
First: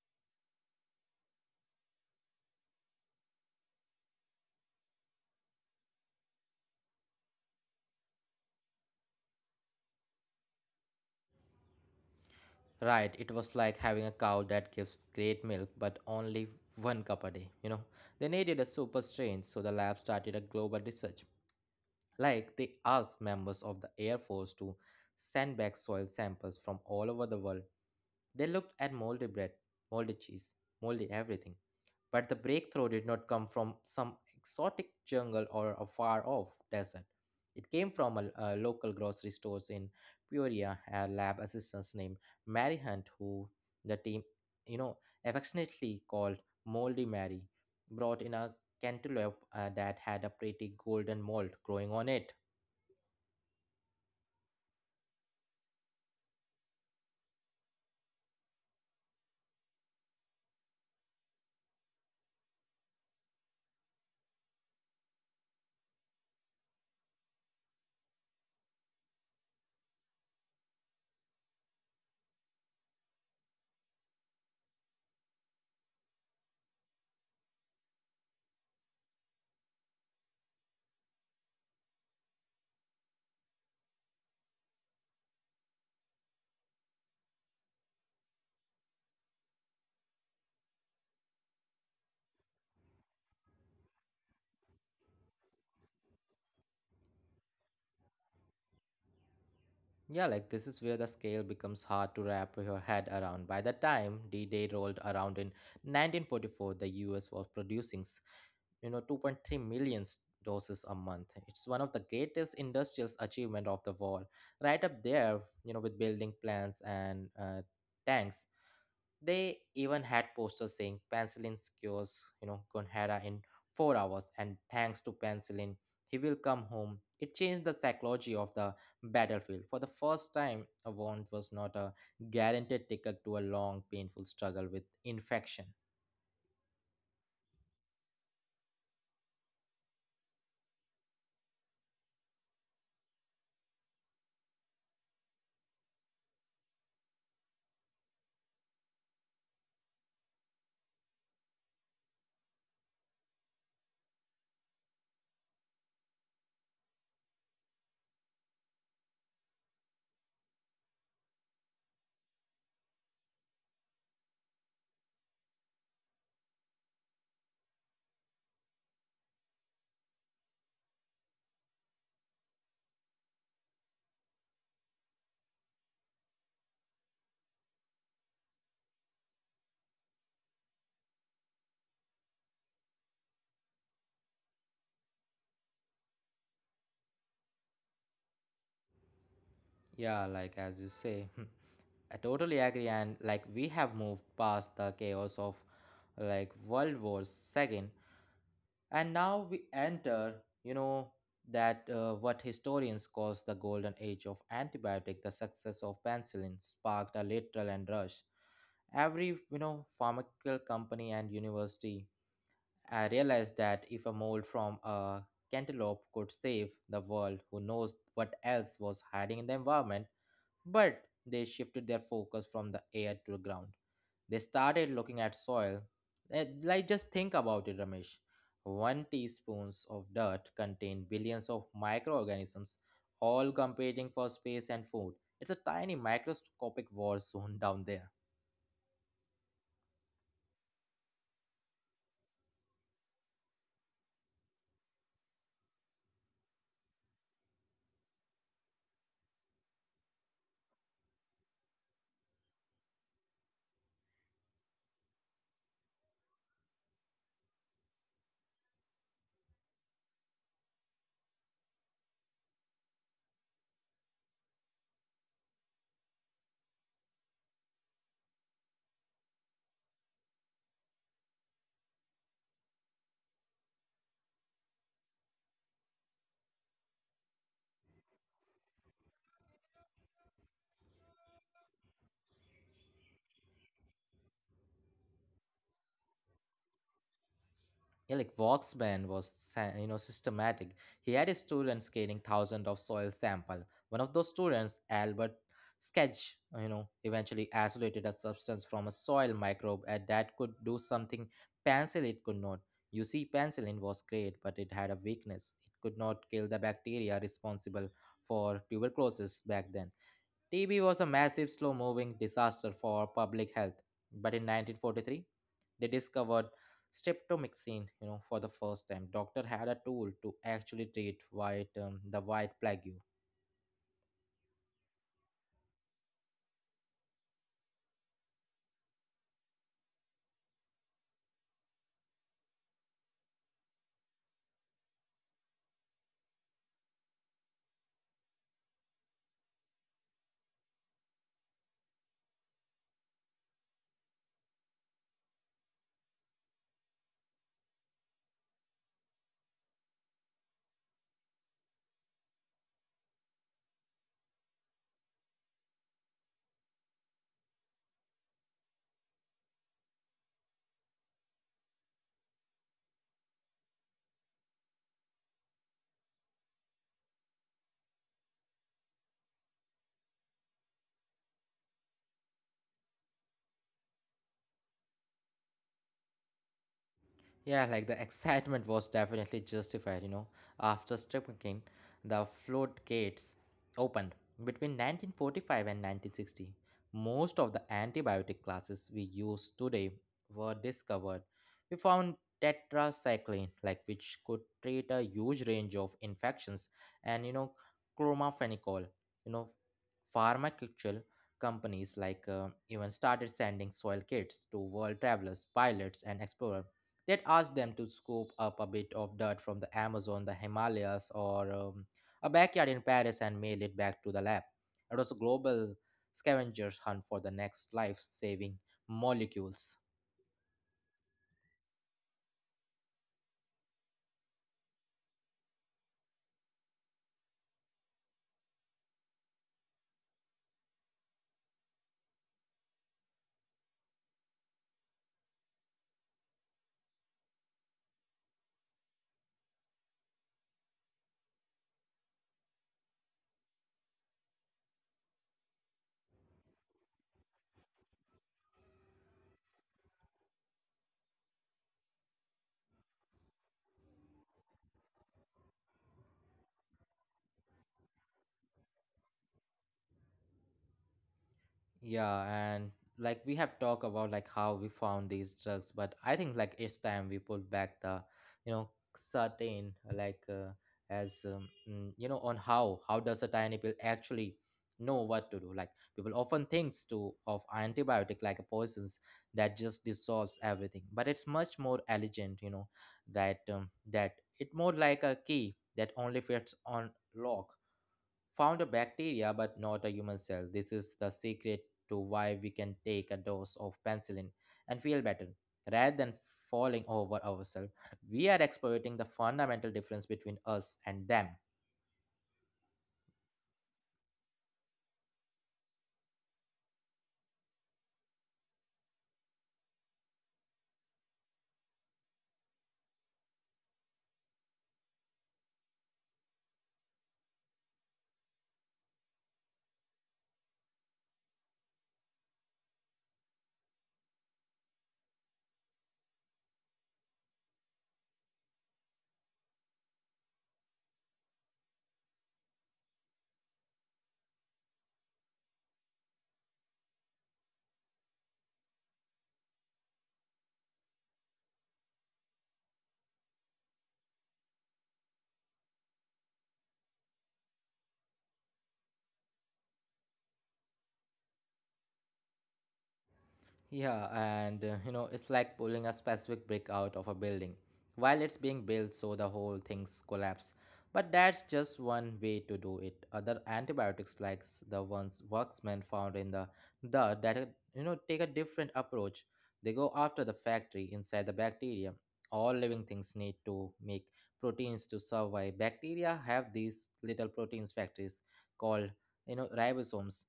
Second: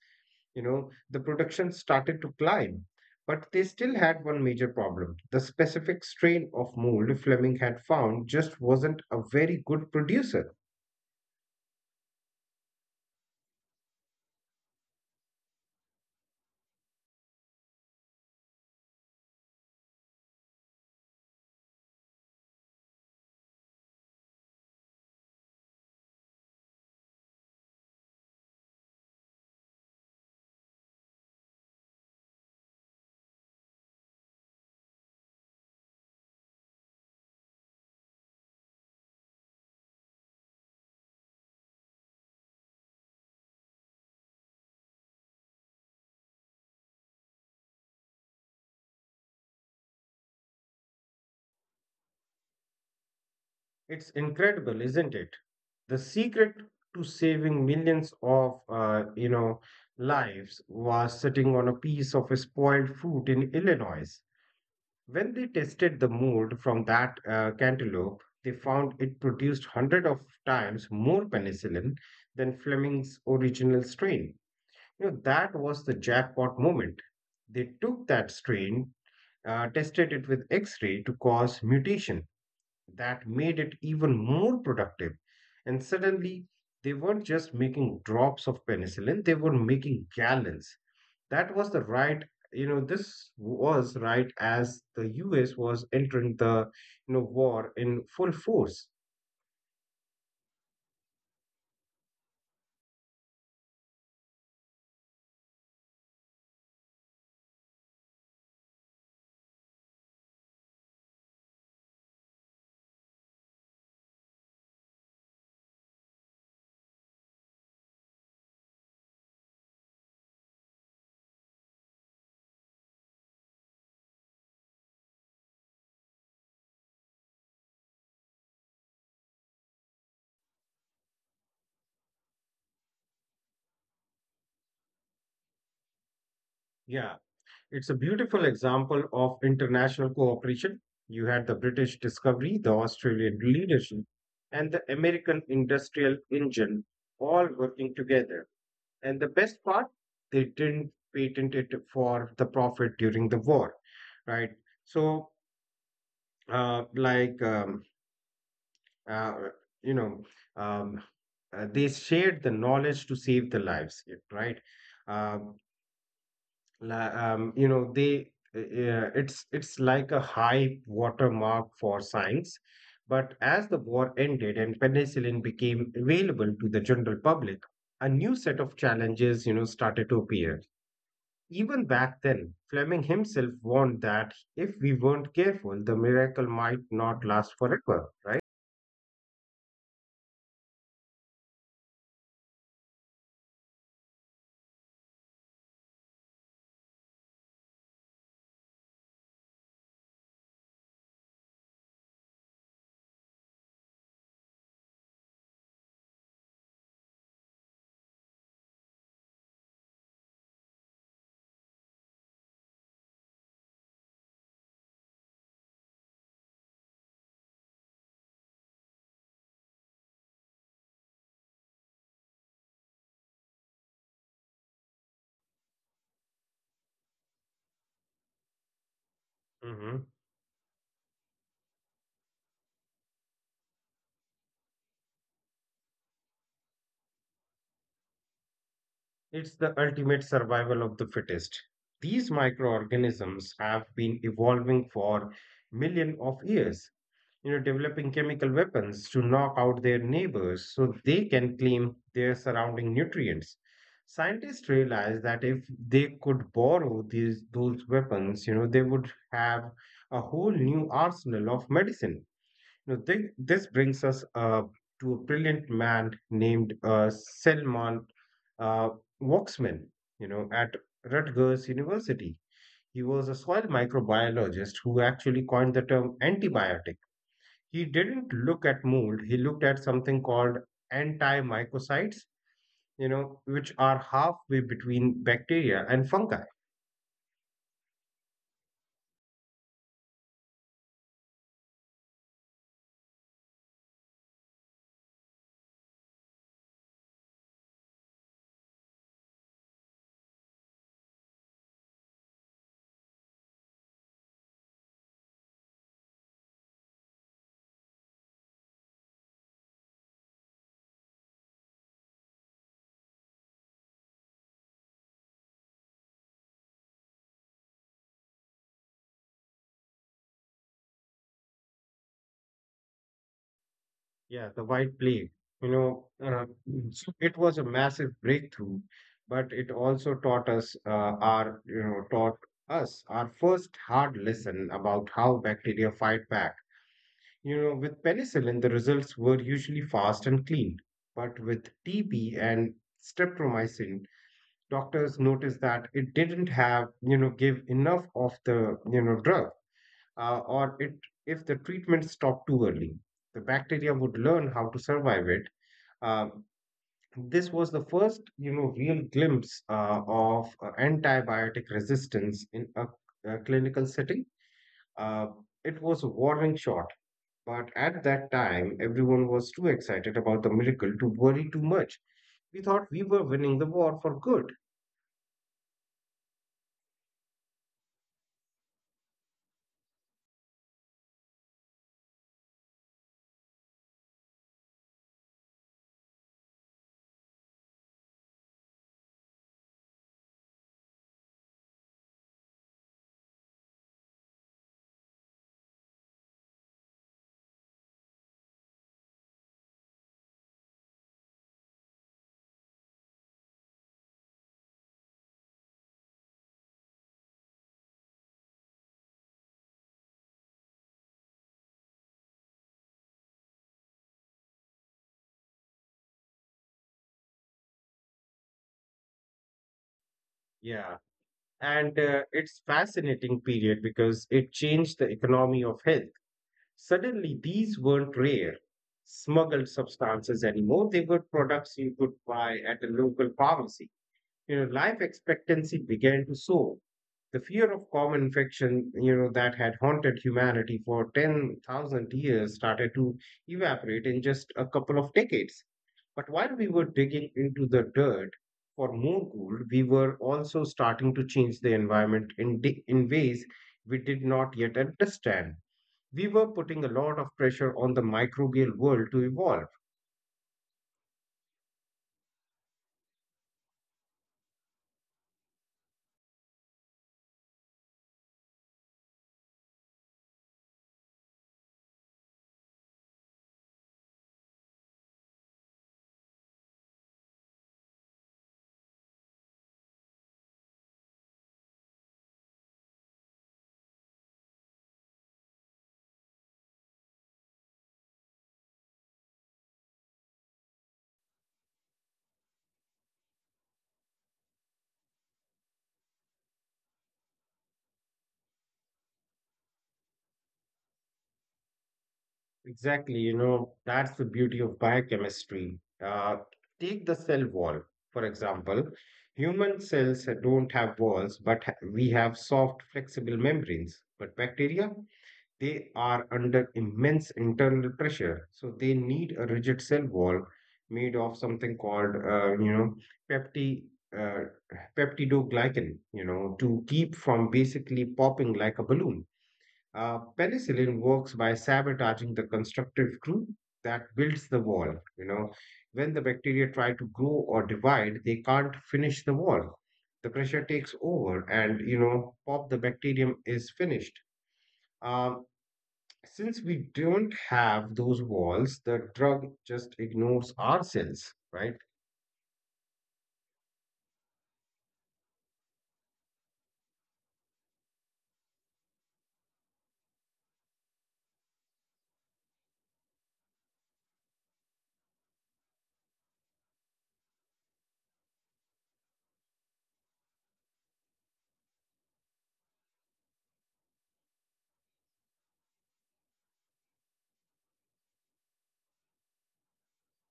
B: you know, the production started to climb. But they still had one major problem. The specific strain of mold Fleming had found just wasn't a very good producer.
A: Right, it was like having a cow that gives great milk but only one cup a day, you know. They needed a super strain, so the lab started a global research. Like, they asked members of the Air Force to send back soil samples from all over the world. They looked at moldy bread, moldy cheese, moldy everything. But the breakthrough did not come from some exotic jungle or a far off desert. It came from a, a local grocery stores in Peoria. A lab assistant named Mary Hunt, who the team, you know, affectionately called Moldy Mary, brought in a cantaloupe uh, that had a pretty golden mold growing on it.
B: It's incredible, isn't it? The secret to saving millions of, uh, you know, lives was sitting on a piece of spoiled fruit in Illinois. When they tested the mold from that uh, cantaloupe, they found it produced hundred of times more penicillin than Fleming's original strain. You know, that was the jackpot moment. They took that strain, uh, tested it with X-ray to cause mutation that made it even more productive. And suddenly, they weren't just making drops of penicillin, they were making gallons. That was the right you know this was right as the us was entering the, you know, war in full force.
A: Yeah, like this is where the scale becomes hard to wrap your head around. By the time D Day rolled around in nineteen forty-four, the U S was producing, s- you know, two point three million doses a month. It's one of the greatest industrial achievement of the war, right up there, you know, with building plants and uh, tanks. They even had posters saying penicillin cures, you know, Gonhara in four hours, and thanks to penicillin, he will come home. It changed the psychology of the battlefield. For the first time, a wound was not a guaranteed ticket to a long, painful struggle with infection.
B: Yeah, it's a beautiful example of international cooperation. You had the british discovery, the australian leadership, and the american industrial engine all working together. And the best part, they didn't patent it for the profit during the war, right? So uh, like um, uh, you know, um, uh, they shared the knowledge to save the lives, y- right? Um, la- um, you know, they uh, uh, it's it's like a high watermark for science. But as the war ended and penicillin became available to the general public, a new set of challenges, you know, started to appear. Even back then, Fleming himself warned that if we weren't careful, the miracle might not last forever, right?
A: Yeah, like as you say, (laughs) I totally agree. And like we have moved past the chaos of like World War Second. And now we enter, you know, that uh, what historians calls the golden age of antibiotic. The success of penicillin sparked a literal and rush. Every, you know, pharmaceutical company and university uh, realized that if a mold from a cantaloupe could save the world, who knows what else was hiding in the environment. But they shifted their focus from the air to the ground. They started looking at soil. Eh, Like, just think about it, Ramesh. One teaspoons of dirt
B: Hmm.
A: contained billions of microorganisms, all competing for space and food. It's a tiny microscopic war zone down there.
B: It's the ultimate survival of the fittest. These microorganisms have been evolving for millions of years, you know, developing chemical weapons to knock out their neighbors so they can claim their surrounding nutrients. Scientists realized that if they could borrow these those weapons, you know, they would have a whole new arsenal of medicine. Now, this, this brings us uh, to a brilliant man named uh, Selman uh, Waksman, you know, at Rutgers University. He was a soil microbiologist who actually coined the term antibiotic. He didn't look at mold, he looked at something called antimycocytes, you know, which are halfway between bacteria and fungi.
A: Yeah, like Voxman was, sa- you know, systematic. He had his students scanning thousands of soil sample. One of those students, Albert Sketch, you know, eventually isolated a substance from a soil microbe and that could do something penicillin could not. You see, penicillin was great, but it had a weakness. It could not kill the bacteria responsible for tuberculosis back then. T B was a massive, slow moving disaster for public health. But in nineteen forty-three, they discovered streptomycin, you know, for the first time. Doctor had a tool to actually treat white, um, the white plague.
B: Yeah, the white plague. You know, uh, so it was a massive breakthrough, but it also taught us uh, our, you know, taught us our first hard lesson about how bacteria fight back. You know, with penicillin, the results were usually fast and clean, but with T B and streptomycin, doctors noticed that it didn't have, you know, give enough of the, you know, drug, uh, or it if the treatment stopped too early. The bacteria would learn how to survive it. Uh, this was the first, you know, real glimpse uh, of uh, antibiotic resistance in a, a clinical setting. Uh, it was a warning shot, but at that time, everyone was too excited about the miracle to worry too much. We thought we were winning the war for good.
A: Yeah, like the excitement was definitely justified, you know. After Stripping, the floodgates opened. Between nineteen forty-five and nineteen sixty, most of the antibiotic classes we use today were discovered. We found tetracycline, like which could treat a huge range of infections, and you know, chromaphenicol. You know, pharmaceutical companies like uh, even started sending soil kits to world travelers, pilots, and explorers that ask them to scoop up a bit of dirt from the Amazon, the Himalayas, or um, a backyard in Paris and mail it back to the lab. It was a global scavenger's hunt for the next life saving molecules.
B: Yeah, and uh, it's fascinating period because it changed the economy of health. Suddenly, these weren't rare, smuggled substances anymore. They were products you could buy at a local pharmacy. You know, life expectancy began to soar. The fear of common infection, you know, that had haunted humanity for ten thousand years started to evaporate in just a couple of decades. But while we were digging into the dirt for more gold, we were also starting to change the environment in, di- in ways we did not yet understand. We were putting a lot of pressure on the microbial world to evolve.
A: Yeah, and like we have talked about like how we found these drugs, but I think like it's time we pull back the, you know, certain like uh, as um, mm, you know on how how does a tiny pill actually know what to do? Like people often thinks to of antibiotic like a poisons that just dissolves everything, but it's much more elegant, you know, that um, that it more like a key that only fits on lock. Found a bacteria but not a human cell. This is the secret to why we can take a dose of penicillin and feel better rather than falling over ourselves. (laughs) We are exploiting the fundamental difference between us and them.
B: Exactly, you know, that's the beauty of biochemistry. Uh, Take the cell wall, for example. Human cells don't have walls, but ha- we have soft, flexible membranes. But bacteria, they are under immense internal pressure. So they need a rigid cell wall made of something called, uh, you know, pepti, uh, peptidoglycan, you know, to keep from basically popping like a balloon. Uh, penicillin works by sabotaging the constructive glue that builds the wall. You know, when the bacteria try to grow or divide, they can't finish the wall. The pressure takes over, and you know, pop, the bacterium is finished. Um, since we don't have those walls, the drug just ignores our cells, right?
A: Yeah, and uh, you know, it's like pulling a specific brick out of a building while it's being built so the whole thing's collapse. But that's just one way to do it. Other antibiotics like s- the ones workmen found in the dirt that uh, you know take a different approach. They go after the factory inside the bacteria. All living things need to make proteins to survive. Bacteria have these little proteins factories called you know ribosomes.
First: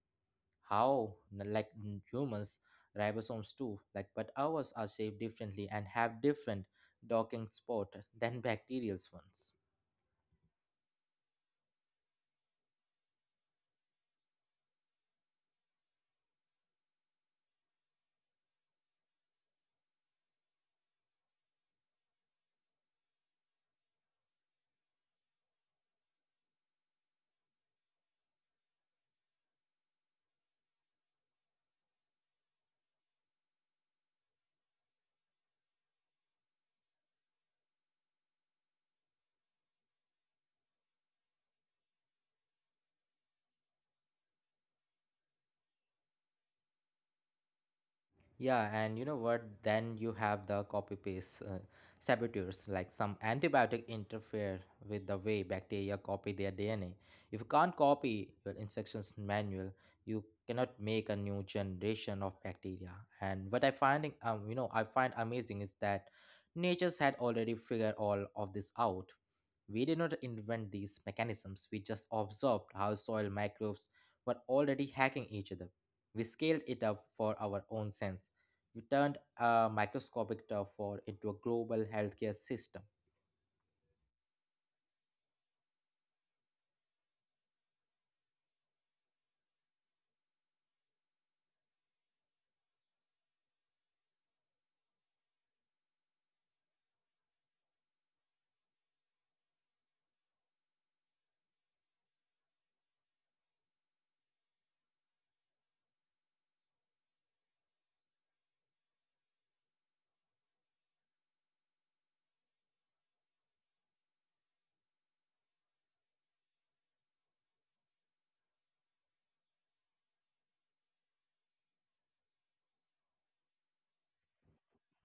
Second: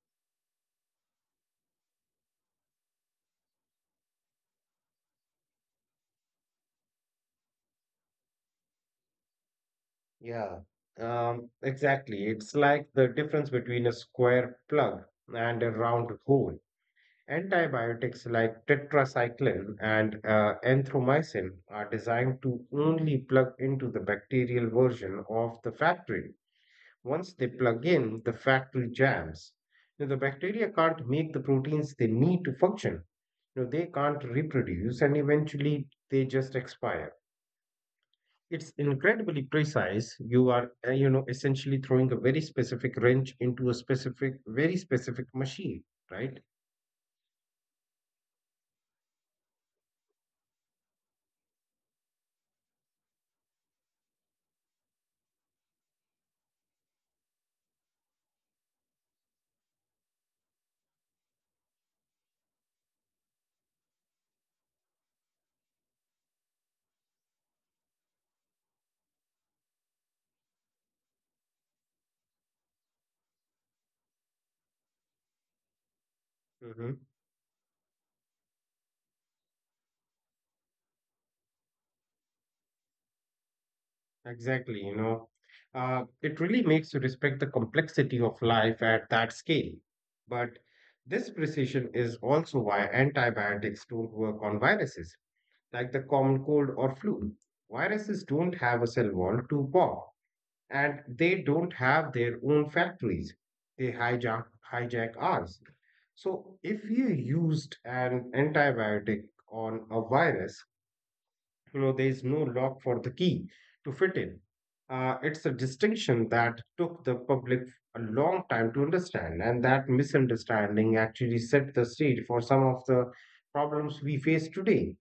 A: How n- like n- humans ribosomes too, like, but ours are shaped differently and have different docking spot than bacterial's ones.
B: Yeah. Um, exactly. It's like the difference between a square plug and a round hole. Antibiotics like tetracycline and uh, erythromycin are designed to only plug into the bacterial version of the factory. Once they plug in, the factory jams. Now, the bacteria can't make the proteins they need to function. You know, they can't reproduce and eventually they just expire. It's incredibly precise. You are, uh, you know, essentially throwing a very specific wrench into a specific, very specific machine, right?
A: Yeah, and you know what? Then you have the copy paste uh, saboteurs, like some antibiotic interfere with the way bacteria copy their D N A. If you can't copy your instructions manual, you cannot make a new generation of bacteria. And what I finding, um, you know, I find amazing is that nature's had already figured all of this out. We did not invent these mechanisms. We just observed how soil microbes were already hacking each other. We scaled it
B: Hmm.
A: up for our own sense. You turned a microscopic turf war into a global healthcare system.
B: Exactly. You know, uh, it really makes you respect the complexity of life at that scale. But this precision is also why antibiotics don't work on viruses, like the common cold or flu. Viruses don't have a cell wall to pop and they don't have their own factories. They hijack hijack ours. So if you used an antibiotic on a virus, you know there is no lock for the key to fit in. Uh, it's a distinction that took the public a long time to understand, and that misunderstanding actually set the stage for some of the problems we face today.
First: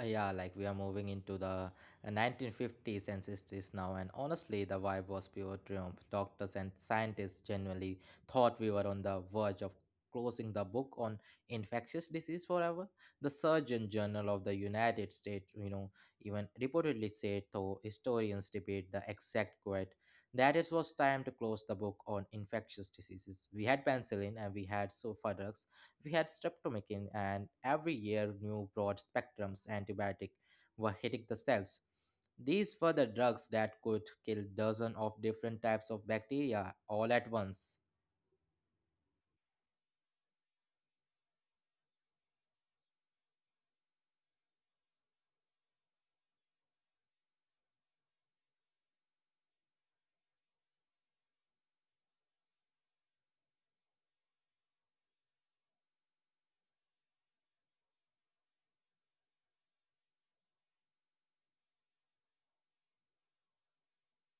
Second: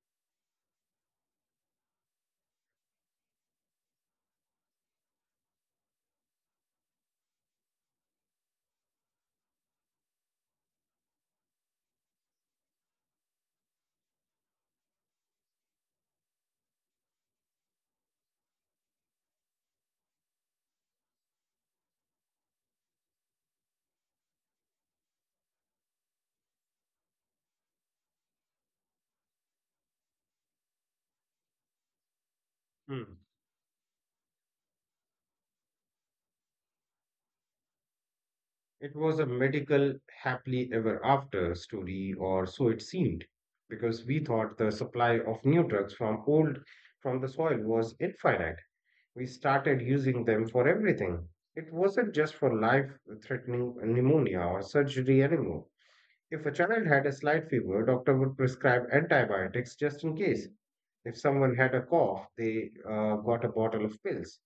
A: Uh, yeah, like we are moving into the uh, nineteen fifties and sixties now, and honestly the vibe was pure triumph. Doctors and scientists genuinely thought we were on the verge of closing the book on infectious disease forever. The surgeon general of the United States, you know even reportedly said, though historians debate the exact quote, that it was time to close the book on infectious diseases. We had penicillin and we had sulfadox, we had streptomycin, and every year new broad spectrums antibiotic were hitting the cells. These were the
B: Hmm.
A: drugs that could kill dozens of different types of bacteria all at once.
B: It was a medical happily ever after story, or so it seemed, because we thought the supply of new drugs from old from the soil was infinite. We started using them for everything. It wasn't just for life-threatening pneumonia or surgery anymore. If a child had a slight fever, doctor would prescribe antibiotics just in case. If someone had a cough, they uh, got a bottle of pills.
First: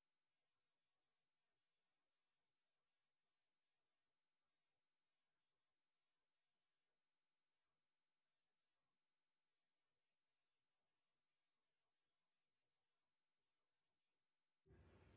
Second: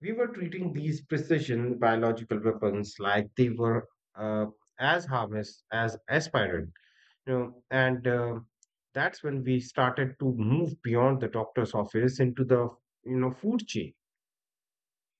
B: We were treating these precision biological weapons like they were uh, as harmless as aspirin, you know, and uh, that's when we started to move beyond the doctor's office into the, you know, food chain.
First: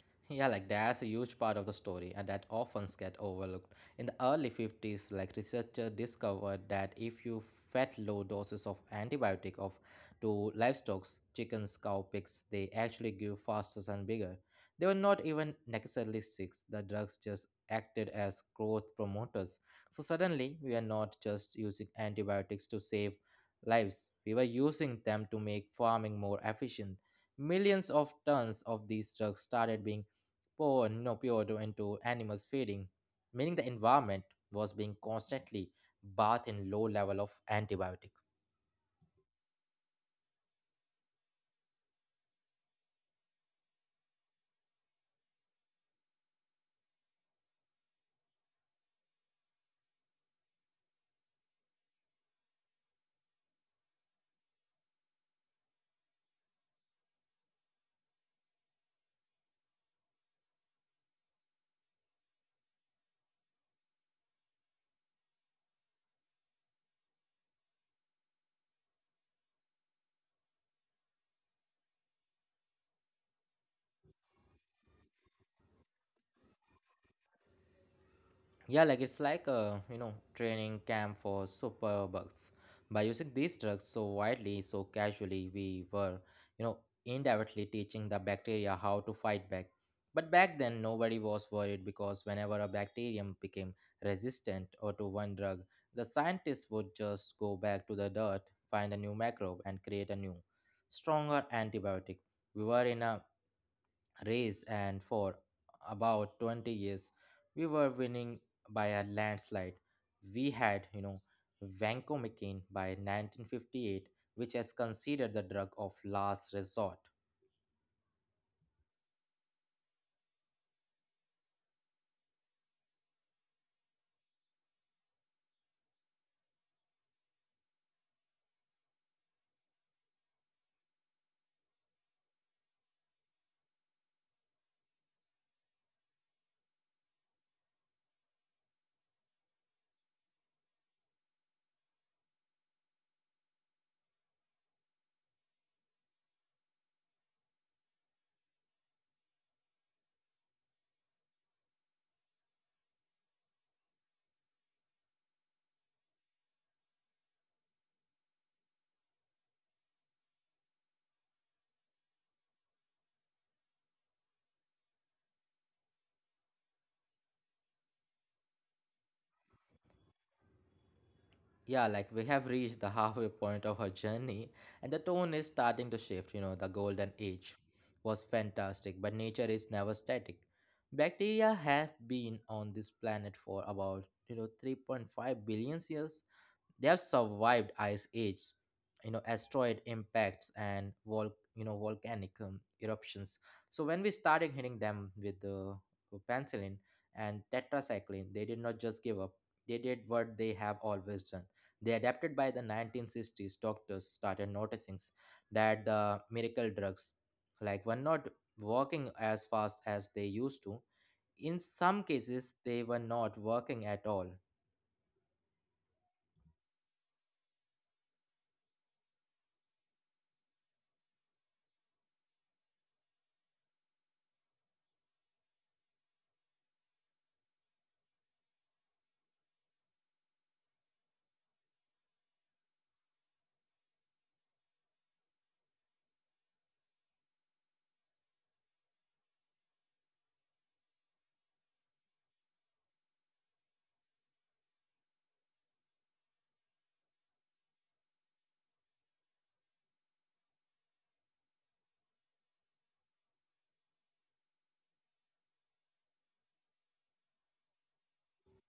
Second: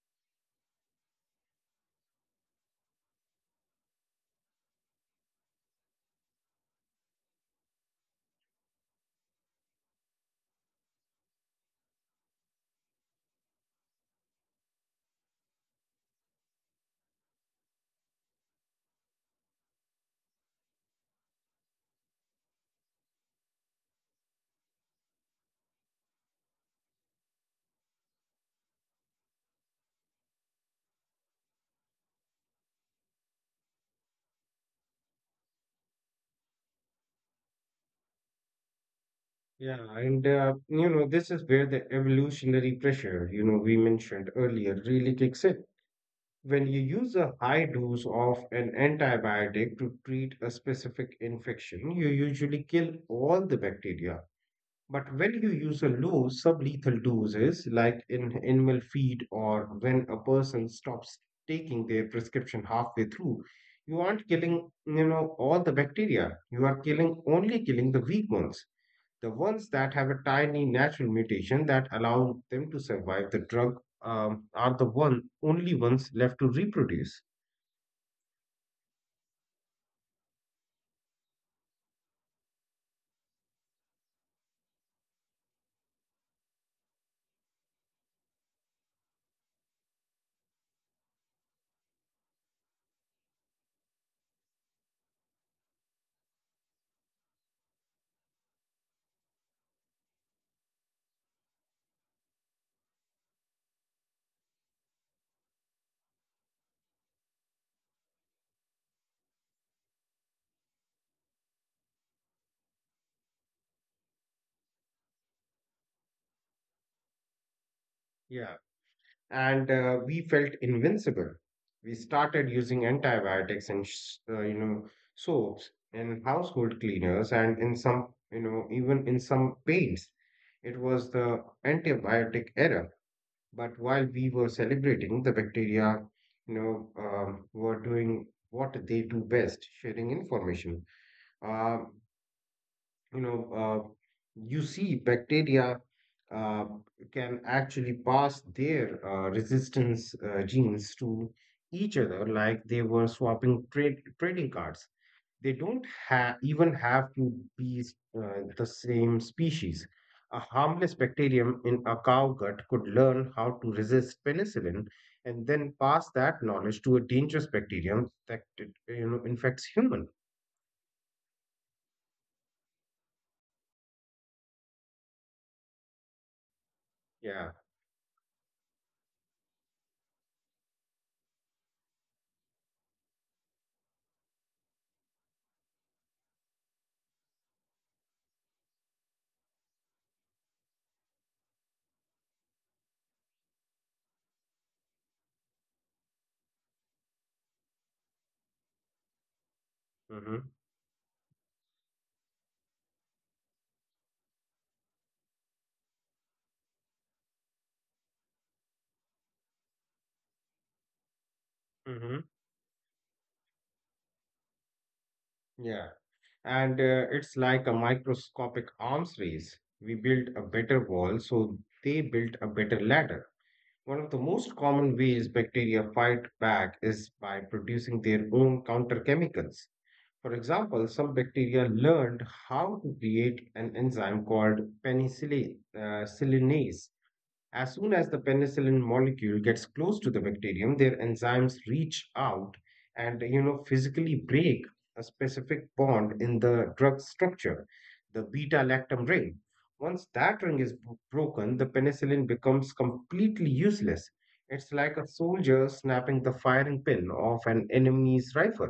A: (laughs) Yeah, like that's a huge part of the story and that often gets overlooked. In the early fifties, like researchers discovered that if you fed low doses of antibiotic of to livestock, chickens, cow, pigs, they actually grew faster and bigger. They were not even necessarily sick. The drugs just acted as growth promoters. So suddenly, we are not just using antibiotics to save lives. We were using them to make farming more efficient. Millions of tons of these drugs started being Piodo into animals feeding, meaning the environment was being constantly bathed in low level of antibiotic.
B: Yeah, and uh, you know this is where the evolutionary pressure you know we mentioned earlier really kicks in. When you use a high dose of an antibiotic to treat a specific infection, you usually kill all the bacteria. But when you use a low sublethal doses, like in animal feed or when a person stops taking their prescription halfway through, you aren't killing, you know, all the bacteria. You are killing only killing the weak ones, the ones that have a tiny natural mutation that allow them to survive the drug um, are the one only ones left to reproduce.
A: Yeah, like it's like a you know training camp for superbugs. By using these drugs so widely, so casually, we were you know indirectly teaching the bacteria how to fight back. But back then, nobody was worried because whenever a bacterium became resistant or to one drug, the scientists would just go back to the dirt, find a new microbe, and create a new, stronger antibiotic. We were in a race, and for about twenty years we were winning by a landslide. We had you know vancomycin by nineteen fifty-eight, which is considered the drug of last resort.
B: Yeah, and uh, we felt invincible. We started using antibiotics and sh- uh, you know soaps in household cleaners and in some you know even in some paints. It was the antibiotic era. But while we were celebrating, the bacteria you know um, were doing what they do best, sharing information. Uh, you know, uh, you see bacteria uh, can actually pass their uh, resistance uh, genes to each other like they were swapping trade, trading cards. They don't ha- even have to be uh, the same species. A harmless bacterium in a cow gut could learn how to resist penicillin and then pass that knowledge to a dangerous bacterium that it, you know infects human.
A: Yeah, like we have reached the (laughs) halfway point of our journey, and the tone is starting to shift. You know, the golden age
B: Yeah.
A: was fantastic, but nature is never static. Bacteria have been on this planet for about you know three point five billion years. They have survived ice age, you know, asteroid impacts and vol you know volcanic um, eruptions. So when we started hitting them with the uh, penicillin and tetracycline, they did not just give up. They did what they
B: Mm-hmm.
A: have always done. They adapted. By the nineteen sixties, doctors started noticing that the miracle drugs, like, were not working as fast as they used to. In some
B: Mm-hmm.
A: cases they were not working at all.
B: Yeah. And uh, it's like a microscopic arms race. We build a better wall, so they build a better ladder. One of the most common ways bacteria fight back is by producing their own counter chemicals. For example, some bacteria learned how to create an enzyme called penicillin, uh, sillinase. As soon as the penicillin molecule gets close to the bacterium, their enzymes reach out and you know physically break a specific bond in the drug structure, the beta lactam ring. Once that ring is b- broken, the penicillin becomes completely useless. It's like a soldier snapping the firing pin of an enemy's rifle.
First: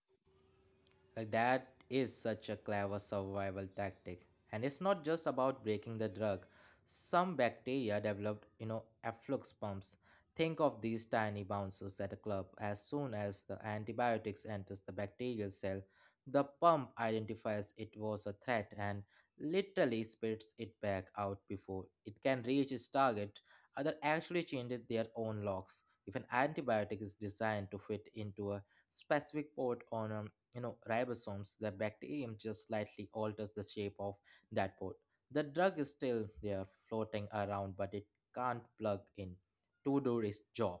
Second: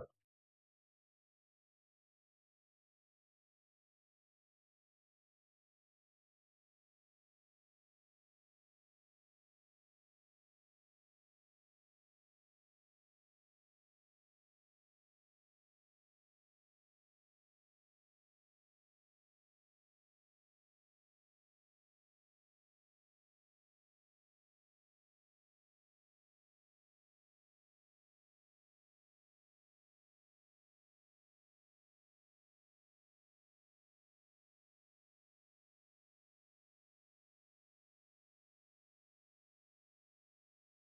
A: Like that is such a clever survival tactic. And it's not just about breaking the drug. Some bacteria developed, you know, efflux pumps. Think of these tiny bouncers at a club. As soon as the antibiotics enters the bacterial cell, the pump identifies it was a threat and literally spits it back out before it can reach its target. Other actually changes their own locks. If an antibiotic is designed to fit into a specific port on a you know ribosomes, the bacterium just slightly alters the shape of that port. The drug is still there floating around, but it can't plug in to do its job.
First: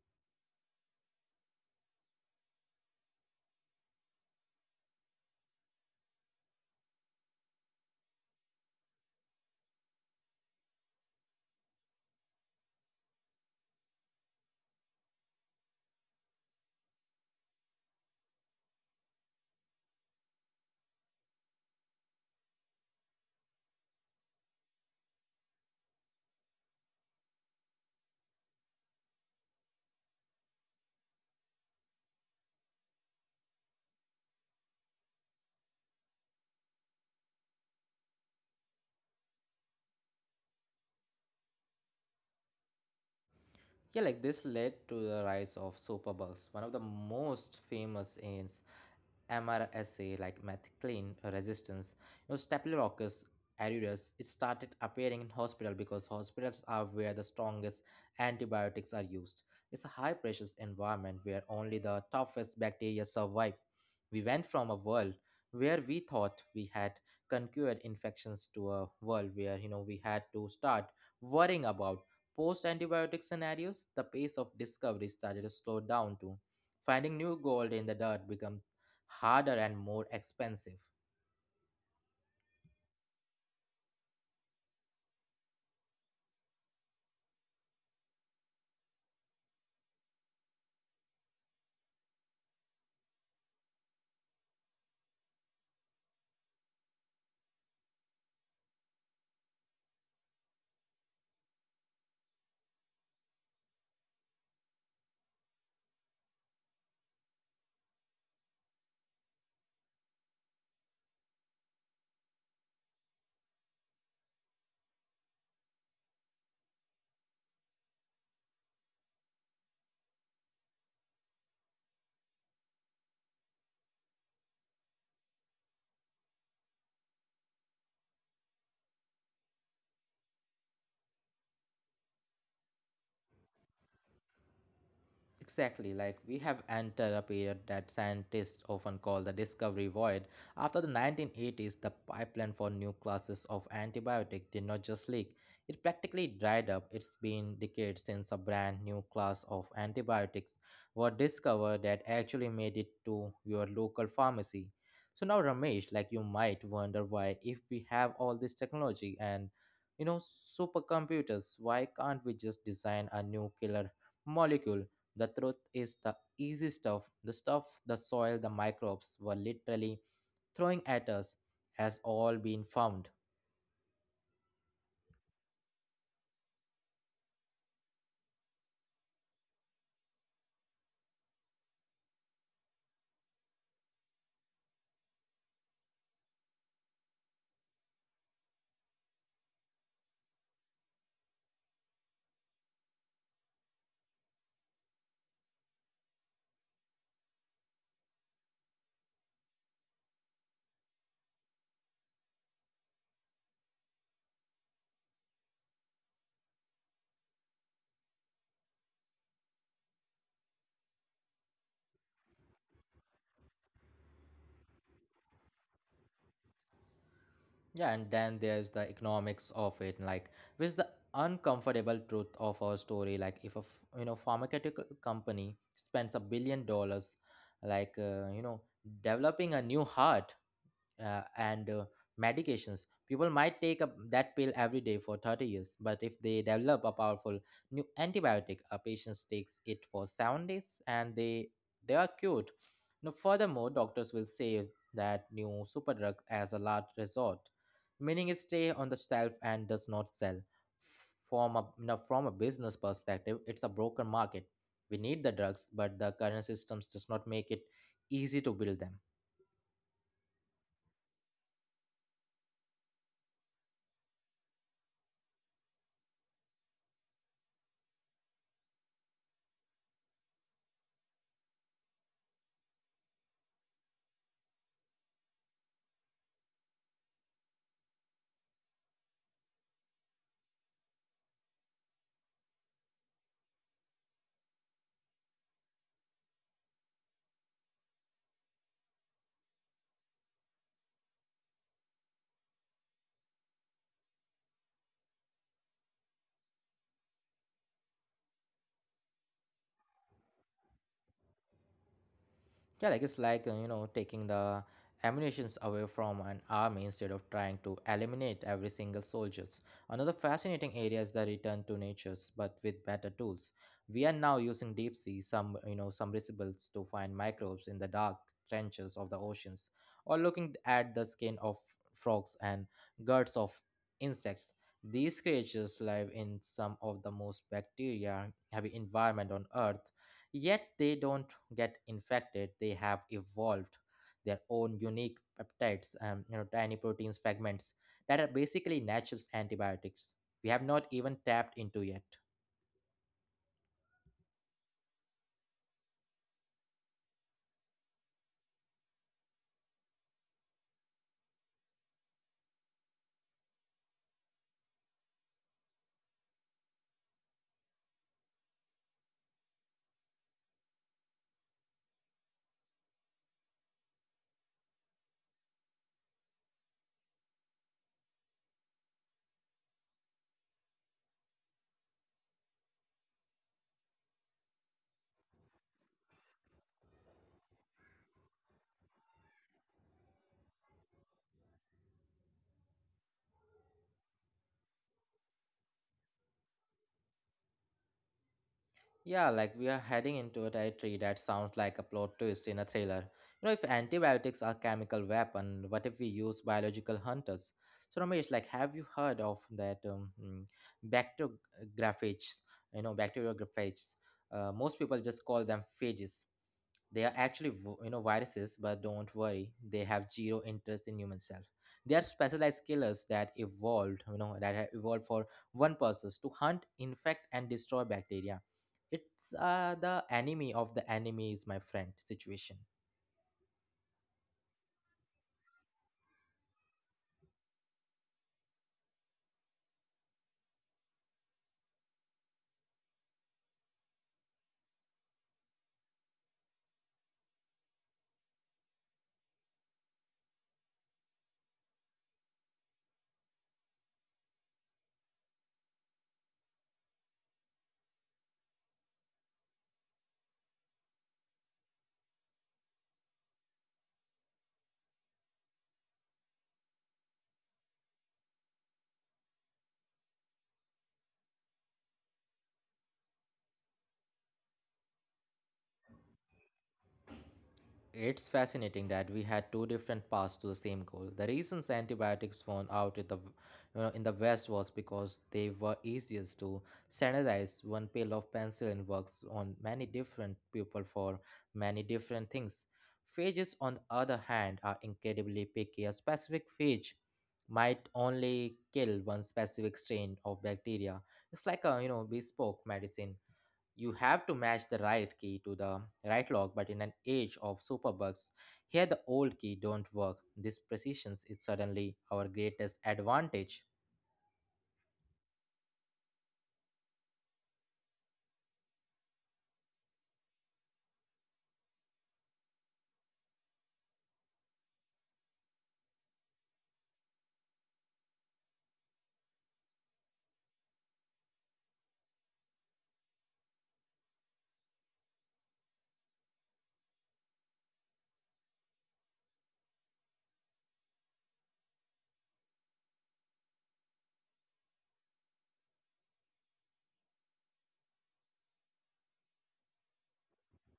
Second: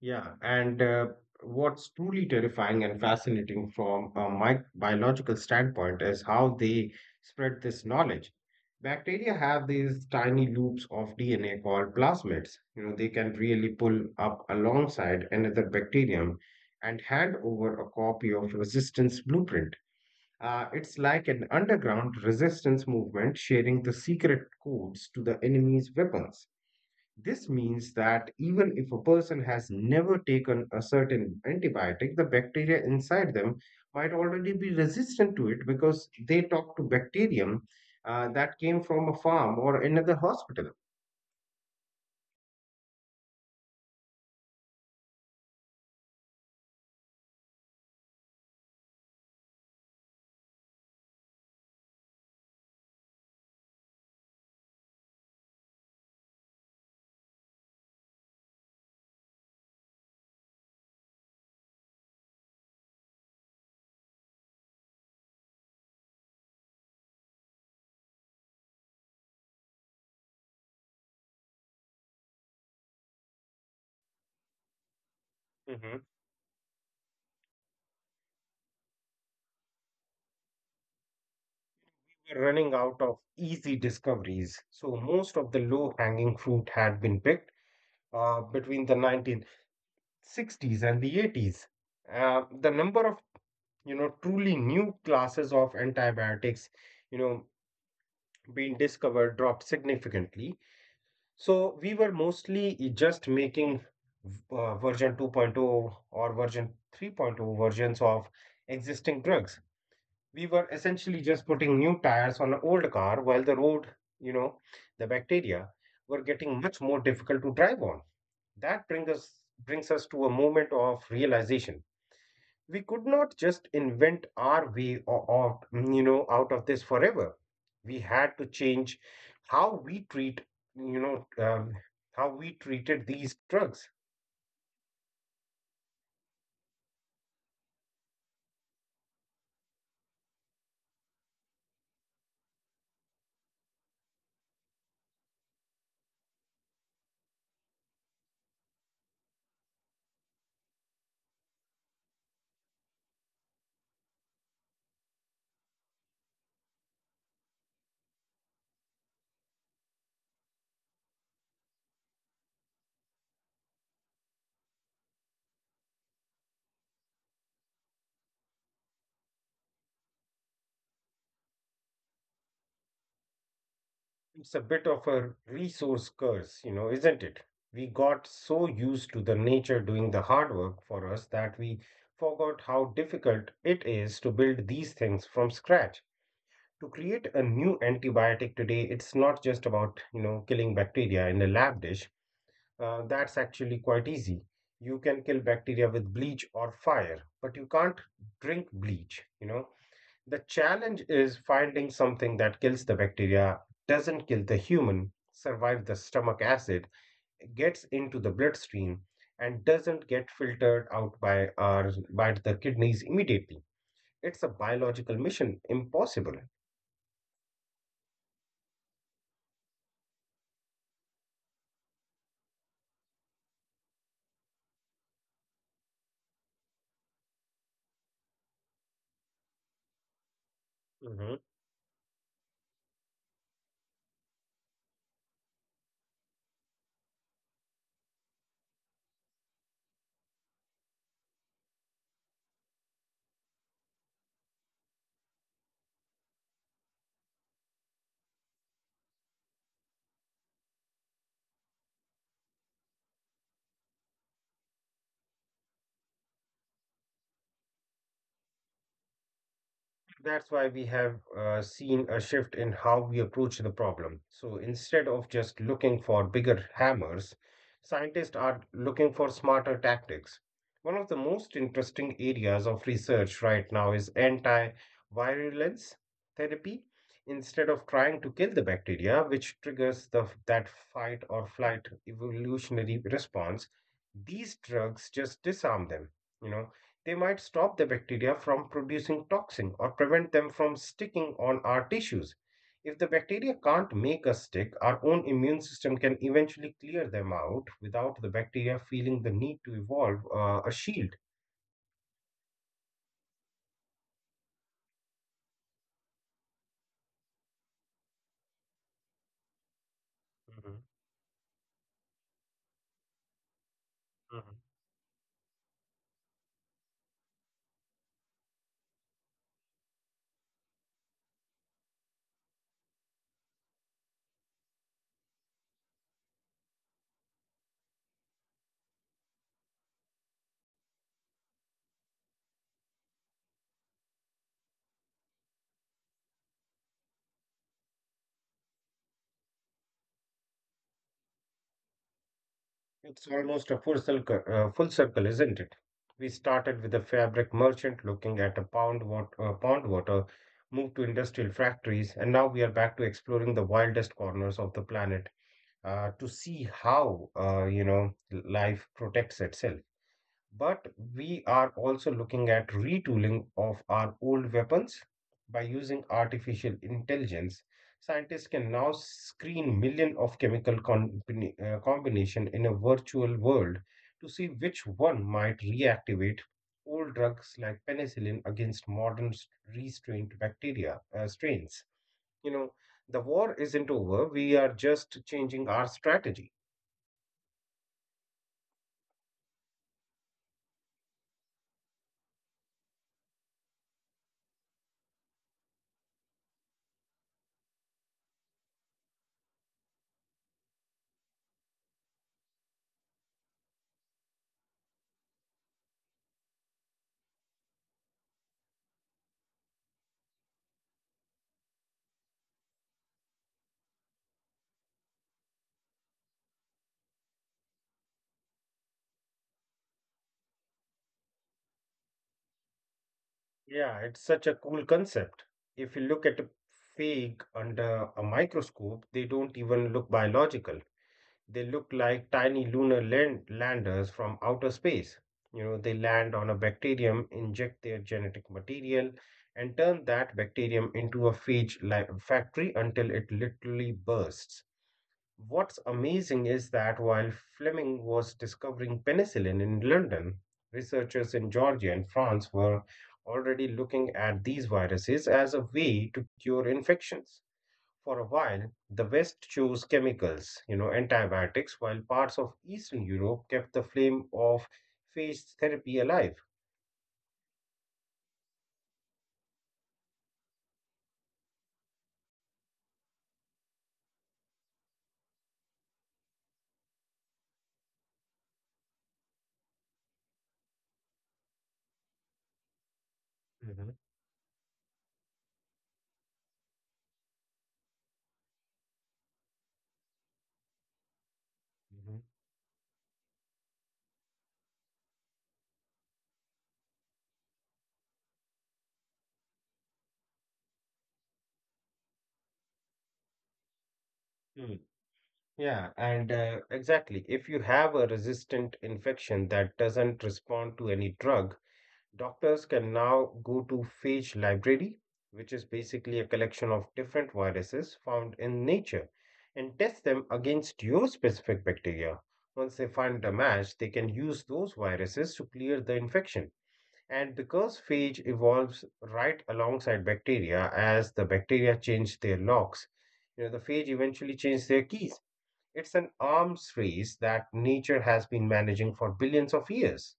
B: Yeah, and uh, what's truly terrifying and fascinating from a mi- biological standpoint is how they spread this knowledge. Bacteria have these tiny loops of D N A called plasmids. You know, they can really pull up alongside another bacterium and hand over a copy of resistance blueprint. Uh, it's like an underground resistance movement sharing the secret codes to the enemy's weapons. This means that even if a person has never taken a certain antibiotic, the bacteria inside them might already be resistant to it because they talk to bacterium uh, that came from a farm or another hospital.
A: Yeah, like this led to the rise of superbugs. One of the most famous is MRSA, like methicillin resistance, you know, Staphylococcus aureus. It started appearing in hospital because hospitals are where the strongest antibiotics are used. It's a high precious environment where only the toughest bacteria survive. We went from a world where we thought we had conquered infections to a world where you know we had to start worrying about post antibiotic scenarios. The pace of discovery started to slow down too.
B: Hmm.
A: Finding new gold in the dirt become harder and more expensive.
B: We're running out of easy discoveries, so most of the low hanging fruit had been picked uh, between the nineteen sixties and the eighties. Uh, the number of you know truly new classes of antibiotics you know been discovered dropped significantly. So we were mostly just making uh, version 2.0 point oh or version 3.0 point oh versions of existing drugs. We were essentially just putting new tires on an old car while the road, you know, the bacteria were getting much more difficult to drive on. That brings us brings us to a moment of realization. We could not just invent our way o- of mm, you know out of this forever. We had to change how we treat you know um, how we treated these drugs.
A: Exactly, like we have entered a period that scientists often call the discovery void. After the nineteen eighties, the pipeline for new classes of antibiotic did not just leak, it practically dried up. It's been decades since a brand new class of antibiotics were discovered that actually made it to your local pharmacy. So now Ramesh, like you might wonder, why if we have all this technology and you know supercomputers, why can't we just design a new killer molecule? The truth is, the easy stuff, the stuff the soil, the microbes were literally throwing at us, has all been found.
B: It's a bit of a resource curse, you know isn't it? We got so used to the nature doing the hard work for us that we forgot how difficult it is to build these things from scratch. To create a new antibiotic today, it's not just about you know killing bacteria in a lab dish. Uh, that's actually quite easy. You can kill bacteria with bleach or fire, but you can't drink bleach, you know. The challenge is finding something that kills the bacteria, doesn't kill the human, survive the stomach acid, gets into the bloodstream, and doesn't get filtered out by our by the kidneys immediately. It's a biological mission, impossible.
A: Yeah, and then there's the economics of it, like with the uncomfortable truth of our story. Like if a f- you know pharmaceutical company spends a billion dollars, like uh, you know developing a new heart, uh, and uh, medications. People might take a, that pill every day for thirty years, but if they develop a powerful new antibiotic, a patient takes it for seven days and they they are cured. Now, furthermore, doctors will say that new superdrug as a last resort, meaning it stay on the shelf and does not sell. From a, you know, from a business perspective, it's a broken market. We need the drugs, but the current systems does not make it easy to build them.
B: That's why we have uh, seen a shift in how we approach the problem. So instead of just looking for bigger hammers, scientists are looking for smarter tactics. One of the most interesting areas of research right now is anti-virulence therapy. Instead of trying to kill the bacteria, which triggers the, that fight or flight evolutionary response, these drugs just disarm them. You know, they might stop the bacteria from producing toxin or prevent them from sticking on our tissues. If the bacteria can't make us stick, our own immune system can eventually clear them out without the bacteria feeling the need to evolve uh, a shield.
A: Yeah, like it's like uh, you know taking the ammunitions away from an army instead of trying to eliminate every single soldiers. Another fascinating
B: Mhm,
A: area is the return to natures, but with better tools. We are now
B: mhm.
A: using deep sea some you know submersibles to find microbes in the dark trenches of the oceans, or looking at the skin of frogs and guts of insects. These creatures live in some of the most bacteria heavy environment on earth. Yet they don't get infected. They have evolved their own unique peptides, um, you know, tiny proteins fragments that are basically natural antibiotics. We have not even tapped into yet.
B: It's almost a full circle, uh, full circle, isn't it? We started with a fabric merchant looking at a pound water, uh, pond water, moved to industrial factories, and now we are back to exploring the wildest corners of the planet uh, to see how uh, you know life protects itself. But we are also looking at retooling of our old weapons by using artificial intelligence. Scientists can now screen millions of chemical combina- uh, combination in a virtual world to see which one might reactivate old drugs like penicillin against modern s- restrained bacteria uh, strains. You know, the war isn't over. We are just changing our strategy.
A: Yeah, like we are heading into a territory that sounds like a plot twist in a thriller. You know, if antibiotics are chemical weapon, what if we use biological hunters? So Ramesh, like, have you heard of that um, mm, bacteriophage? You know, bacteriophages. Uh, most people just call them phages. They are actually vo- you know viruses, but don't worry, they have zero interest in human self. They are specialized killers that evolved, you know, that have evolved for one purpose, to hunt, infect, and destroy bacteria. It's uh, the enemy of the enemy is my friend situation.
B: Yeah, it's such a cool concept. If you look at a fig under a microscope, they don't even look biological. They look like tiny lunar land landers from outer space. You know, they land on a bacterium, inject their genetic material, and turn that bacterium into a phage like factory until it literally bursts. What's amazing is that while Fleming was discovering penicillin in London, researchers in Georgia and France were already looking at these viruses as a way to cure infections. For a while, the West chose chemicals, you know, antibiotics, while parts of Eastern Europe kept the flame of phage therapy alive.
A: It's fascinating that we had two different paths to the same goal. The reasons antibiotics won out in the, you know, in the West was because they were easiest to standardize. One pill of penicillin works on many different people for many different things. Phages, on the other
B: Mhm,
A: hand, are incredibly picky. A specific phage might only kill one specific strain of bacteria. It's like a you know bespoke
B: mhm,
A: medicine. You have to match the right key to the right lock, but in an age of superbugs, here the old key don't work. This precision is suddenly our greatest advantage.
B: mhm. Yeah, and uh, exactly. If you have a resistant infection that doesn't respond to any drug, doctors can now go to phage library, which is basically a collection of different viruses found in nature, and test them against your specific bacteria. Once they find a match, they can use those viruses to clear the infection. And because phage evolves right alongside bacteria, as the bacteria change their locks, you know, the phage eventually change their keys. It's an arms race that nature has been managing for billions of years.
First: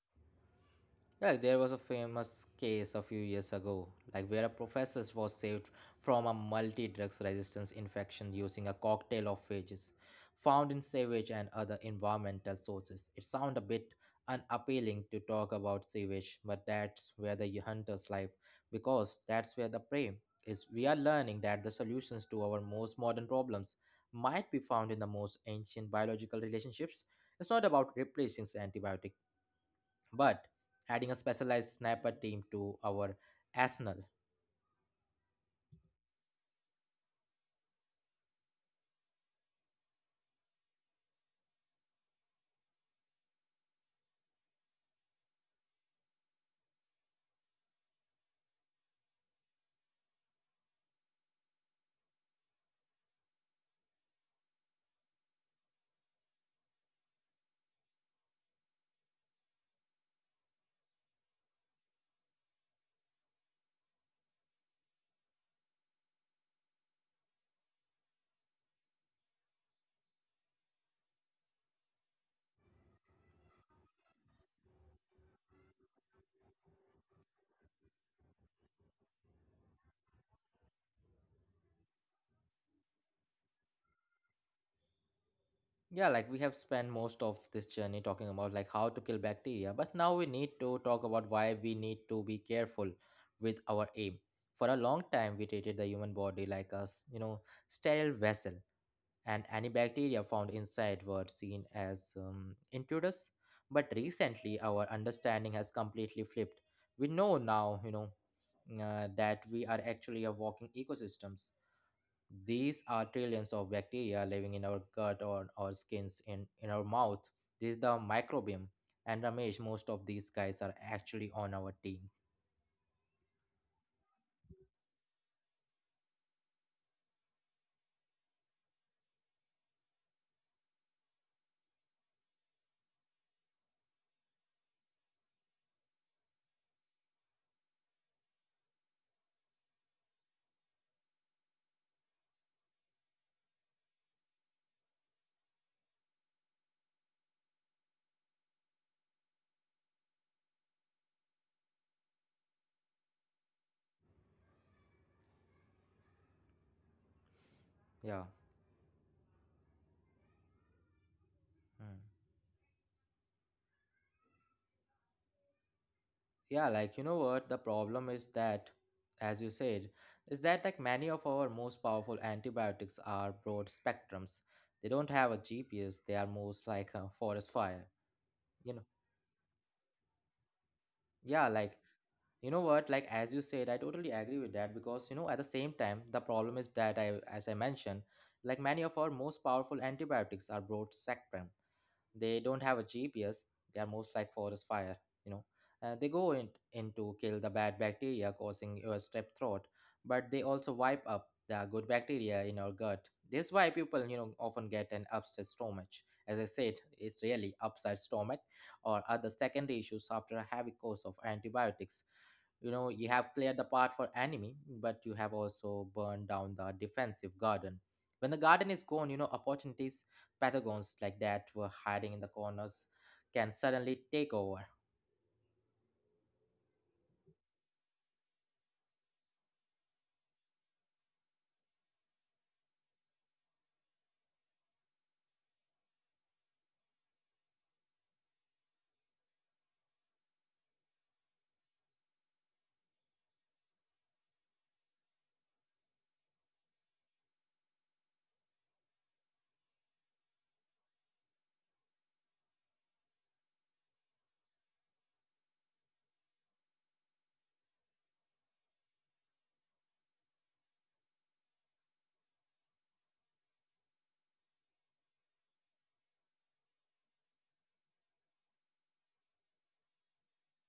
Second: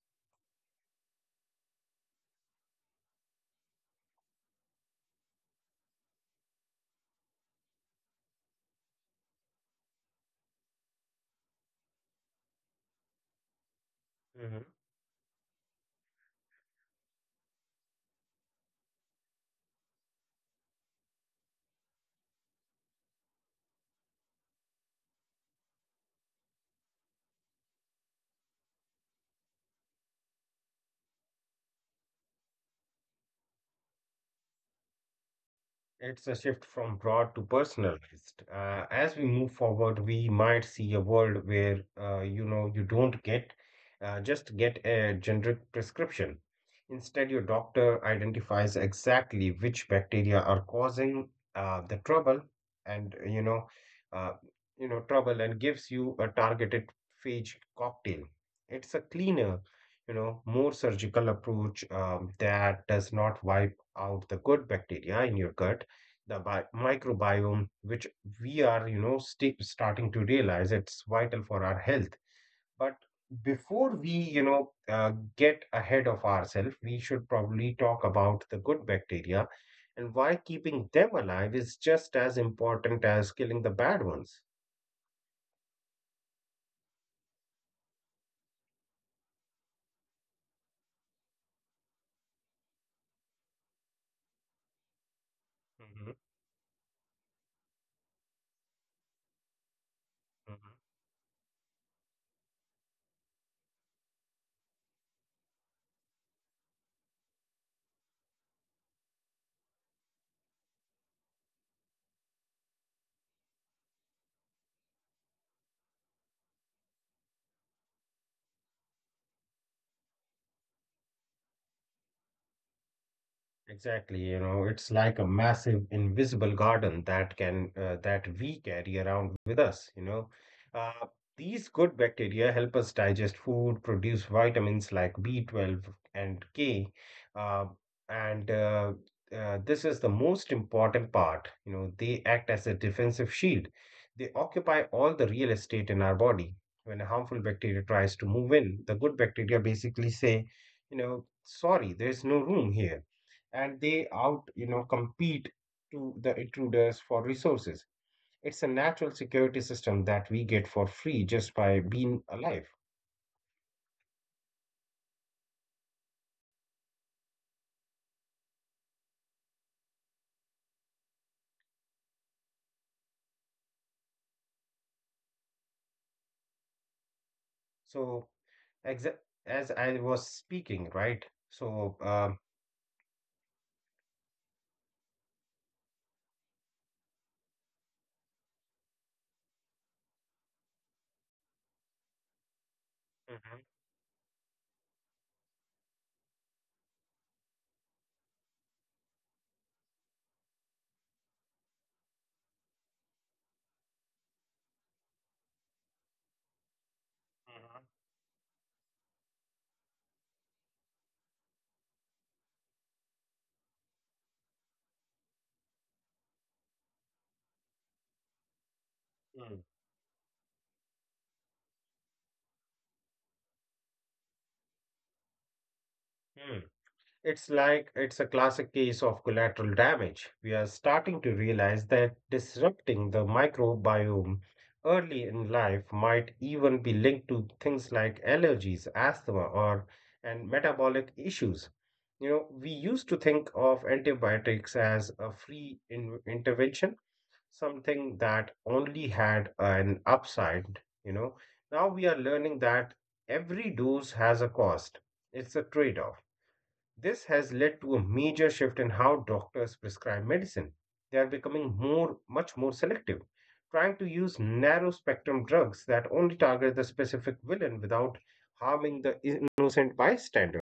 A: Yeah, there was a famous case a few years ago, like where a professor was saved from a multi-drugs resistance infection using a cocktail of phages found in sewage and other environmental sources. It sounds a bit unappealing to talk about sewage, but that's where the hunter's life, because that's where the prey is. We are learning that the solutions to our most modern problems might be found in the most ancient biological relationships. It's not about replacing antibiotics but adding a specialized sniper team to our arsenal.
B: It's a shift from broad to personalized. Uh, as we move forward, we might see a world where uh, you know you don't get uh, just get a generic prescription. Instead, your doctor identifies exactly which bacteria are causing uh, the trouble, and you know, uh, you know trouble, and gives you a targeted phage cocktail. It's a cleaner, you know, more surgical approach um, that does not wipe out the good bacteria in your gut, the bi- microbiome, which we are, you know, sta- starting to realize it's vital for our health. But before we, you know, uh, get ahead of ourselves, we should probably talk about the good bacteria and why keeping them alive is just as important as killing the bad ones.
A: Yeah, like we have spent most of this journey talking about like how to kill bacteria, but now we need to talk about why we need to be careful with our aim. For a long time we
B: Mhm,
A: treated the human body like a s- you know sterile vessel, and any bacteria
B: mhm.
A: found inside were seen as um, intruders. But recently our understanding has completely flipped. We know now you know uh, that we are actually a walking ecosystems. These are trillions of bacteria living in our gut or our skins in, in our mouth. This is the microbiome. And Ramesh, most of these guys are actually on our team.
B: Exactly, you know, it's like a massive invisible garden that can uh, that we carry around with us, you know. Uh, these good bacteria help us digest food, produce vitamins like B twelve and K, uh, and uh, uh, this is the most important part. You know, they act as a defensive shield. They occupy all the real estate in our body. When a harmful bacteria tries to move in, the good bacteria basically say, you know, sorry, there's no room here, and they out you know compete to the intruders for resources. It's
A: Yeah.
B: a natural security system that we get for free just by being
A: Mm.
B: alive.
A: Yeah, like you know what? The problem is that, as you said, is that like many of our most powerful antibiotics are broad spectrums. They don't have a G P S, they are most like a forest fire.
B: So
A: You
B: exa-
A: know?
B: as I was speaking, right?
A: Yeah,
B: So
A: like
B: um,
A: you know what? Like as you said, I totally agree with that because you know at the same time the problem is that I, as I mentioned, like many of our most powerful antibiotics are broad spectrum. They don't have a
B: Mhm,
A: gps. They are most like forest fire, you know. Uh, they go in, in to kill the bad bacteria causing your strep throat, but they also wipe up the good bacteria in your gut. This why people you know often get an upset stomach. As I said, it's really
B: mhm,
A: upset stomach or other secondary issues after a heavy course of antibiotics. You know, you have cleared the path for enemy, but you have also burned down the defensive garden. When the garden is gone you know
B: mm,
A: opportunities patagons like that were hiding in the corners can suddenly take over.
B: mm. It's like it's a classic case of collateral damage. We are starting to realize that disrupting the microbiome early in life might even be linked to things like allergies, asthma, or and metabolic issues. You know, we used to think of antibiotics as a free in- intervention, something that only had an upside, you know. Now we are learning that every dose has a cost. It's a trade-off. This has led to a major shift in how doctors prescribe medicine. They are becoming more, much more selective, trying to use narrow spectrum drugs that only target the specific villain without harming the innocent bystander.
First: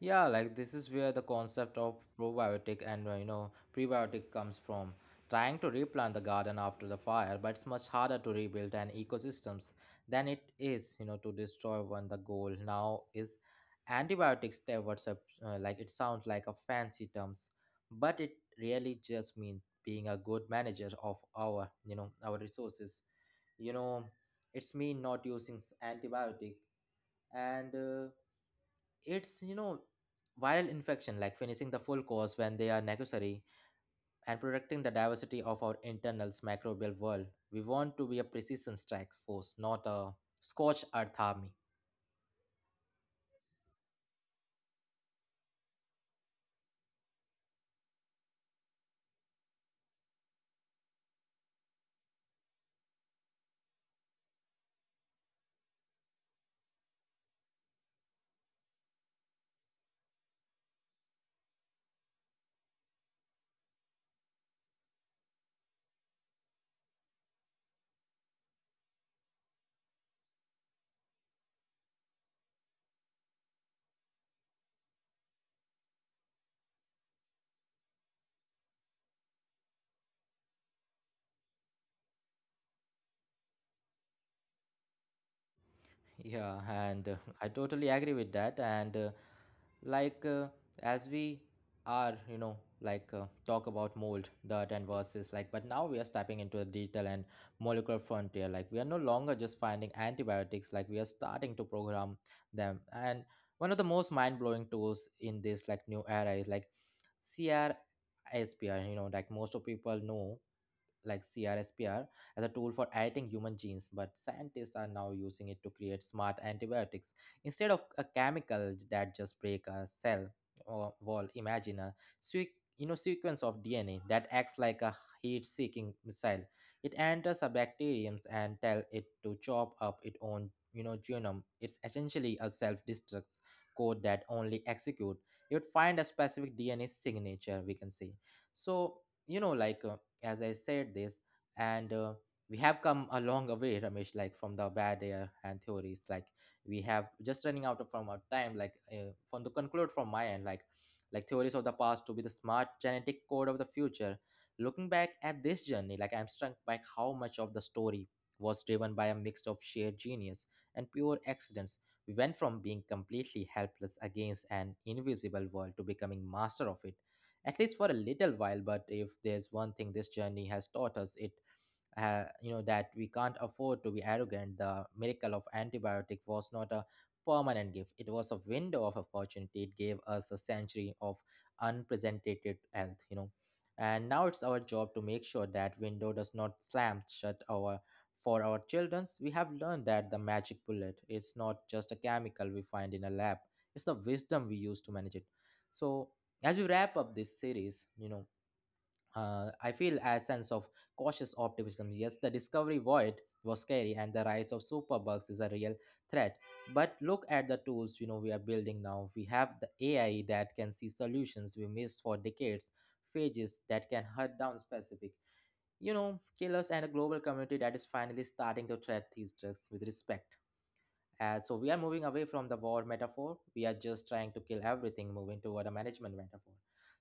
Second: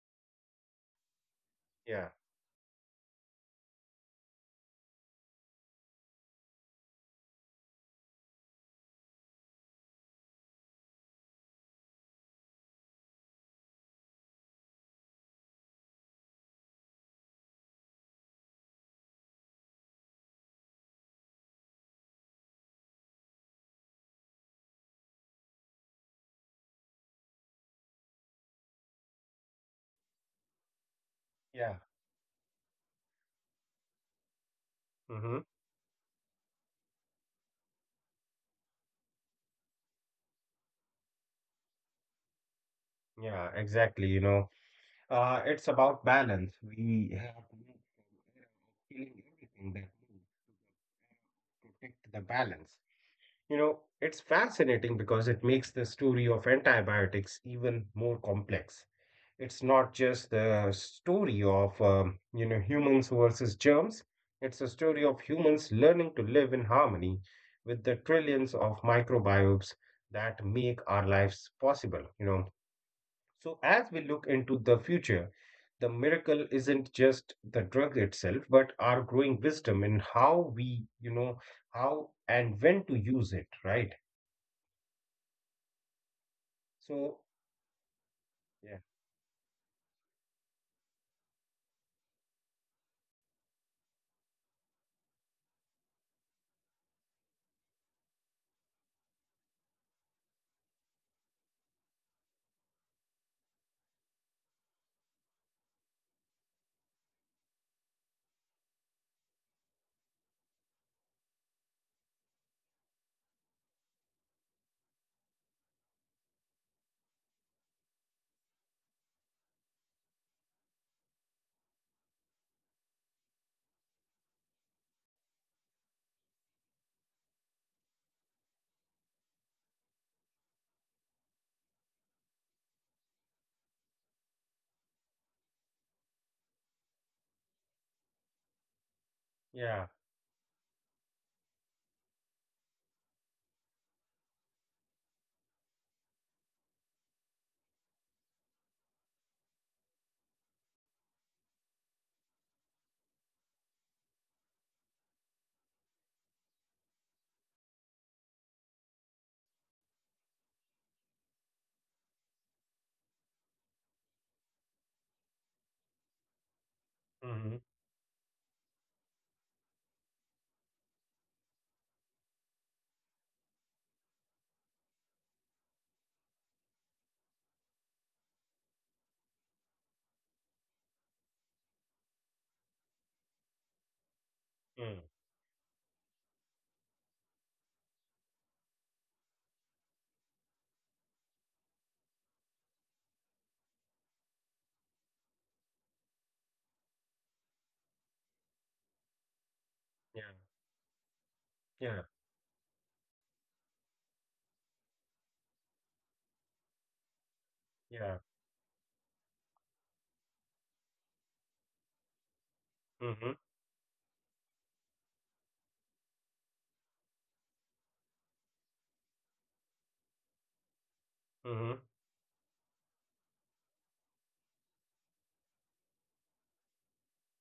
A: Yeah, like this is where the concept of
B: Yeah,
A: probiotic and uh, you know prebiotic comes from. Trying to replant the garden after the fire, but it's much harder to rebuild an ecosystems than it is, you know, to destroy one. The goal now is antibiotics. There, what's up? Uh, like it sounds like a fancy terms, but it really just means being a good manager of our, you know, our resources. You know, it's mean not using s- antibiotic and. Uh, it's, you know, viral infection, like finishing
B: yeah.
A: the full course when they are necessary and protecting the
B: Hmm.
A: diversity of our internal microbial world. We want to be a precision strike force, not a scorched earth army.
B: Yeah, exactly. You know, uh, it's about balance. We have moved from era of killing everything that moves to protect the balance. You know, it's fascinating because it makes the story of antibiotics even more complex. It's not just the story of, um, you know, humans versus germs. It's a story of humans learning to live in harmony with the trillions of microbiomes that make our lives possible, you know. So as we look into the future, the miracle isn't just the drug itself, but our growing wisdom in how we, you know, how and when to use it, right?
A: Yeah,
B: So
A: and uh, I totally agree with that.
B: yeah,
A: And uh, like uh, as we are, you know, like uh, talk about mold, dirt, and versus like, but now we are stepping into a digital and molecular frontier. Like we are no longer just finding antibiotics. Like we are starting to program them. And one of the most mind-blowing tools in this like new era is like CRISPR. You know, like most of people know like C R S P R as a tool for editing human genes, but scientists are now using it to create smart antibiotics instead of a chemical j- that just break a cell or wall. Imagine a sequ- you know sequence of D N A that acts like a heat-seeking missile. It enters a bacterium and tell it to chop up its own you know genome. It's essentially a self-destruct code that only execute. It would find a specific D N A signature. We can say so you know
B: yeah,
A: like uh, as I said this and uh, we have come a long way Ramesh, like from the bad air and theories like we have just running out of from our time like uh, from the conclude from my end like like theories of the past to be the smart genetic code of the future. Looking back at this journey like I'm struck by how much of the story was driven by a mix of sheer genius and pure accidents. We went from being completely helpless against an invisible world to becoming master of it,
B: mm-hmm,
A: at least for a little while. But if there's one thing this journey has taught us, it uh, you know that we can't afford to be arrogant. The miracle of antibiotic was not a permanent gift, it was a window of opportunity. It gave us a century of unprecedented health, you know, and now it's our
B: mm,
A: job to make sure that window does not slam shut our for our children's. We have learned that the magic bullet is not just a chemical we find in a lab, it's the wisdom we use to manage it. So as we wrap up this series you know uh, I
B: yeah,
A: feel a sense of cautious
B: yeah,
A: optimism. Yes, the discovery void was scary, and the rise of superbugs is a real threat. But look at the
B: yeah,
A: tools you know we are building now. We have the A I that can see solutions we missed for decades,
B: mm-hmm,
A: phages that can hunt down specific, you know, killers, and a global community that is finally starting to treat these drugs with respect. Uh,
B: mm-hmm,
A: so we are moving away from the war metaphor. We are just trying to kill everything, moving toward a management metaphor.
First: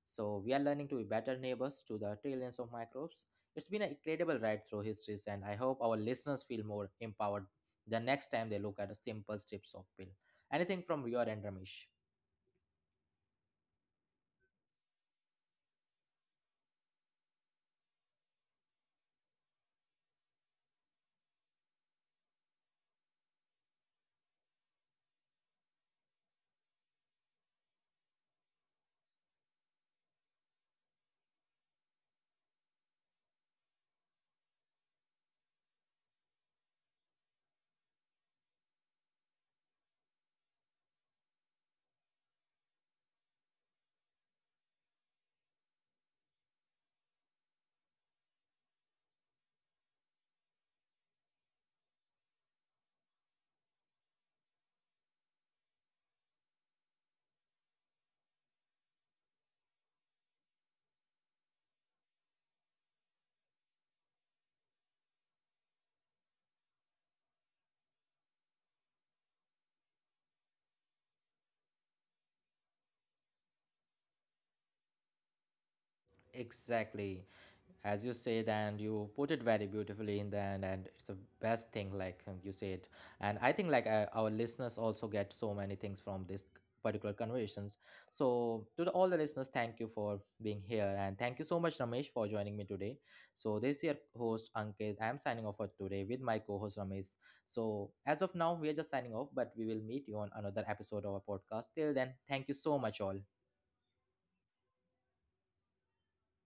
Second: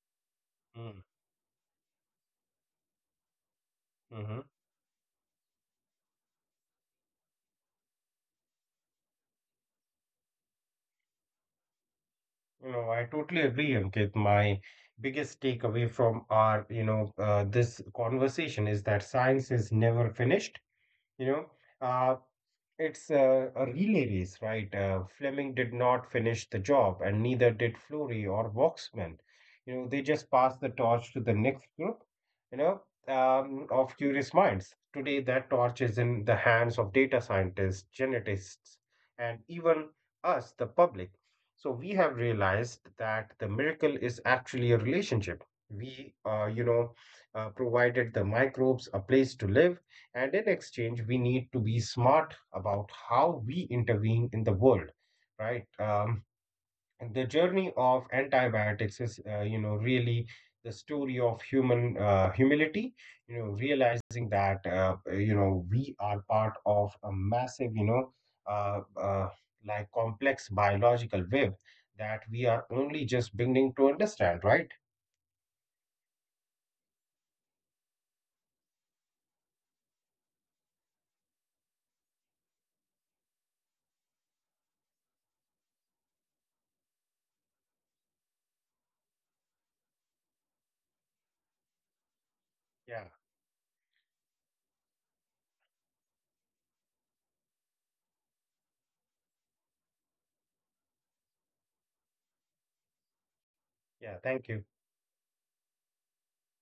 A: So we are learning to
B: mm,
A: be better neighbors to the trillions of microbes. It's been an incredible
B: mm-hmm.
A: ride through histories, and I hope our listeners feel more empowered the next time they look at a simple strips of pill. Anything from your end, Ramesh?
B: You know, I totally agree, Ankit. My biggest takeaway from our, you know, uh, this conversation is that science is never finished. You know, uh, it's a, a relay race, right? Uh, Fleming did not finish the job, and neither did Fleury or Waxman. You know, they just passed the torch to the next group, you know, um, of curious minds. Today, that torch is in the hands of data scientists, geneticists, and even us, the public. So we have realized that the miracle is actually a relationship. We, uh, you know, uh, provided the microbes a place to live, and in exchange, we need to be smart about how we intervene in the world, right? Um, the journey of antibiotics is, uh, you know, really the story of human uh, humility. You know, realizing that uh, you know we are part of a massive, you know, uh, uh, like complex biological web that we are only just beginning to understand, right?
A: Exactly, as you said, and you put it very beautifully in the end and it's the best thing like um, you said. And I think like uh, our listeners also get so many things from this particular conversations. So to the, all the listeners, thank you for being here, and thank you so much Ramesh for joining me
B: Yeah,
A: today. So this is your host Ankit, I am signing off for today with my co-host Ramesh. So as of now we are just signing off, but we will meet you on another episode of our podcast. Till then, thank you so much all.
B: yeah. Thank you.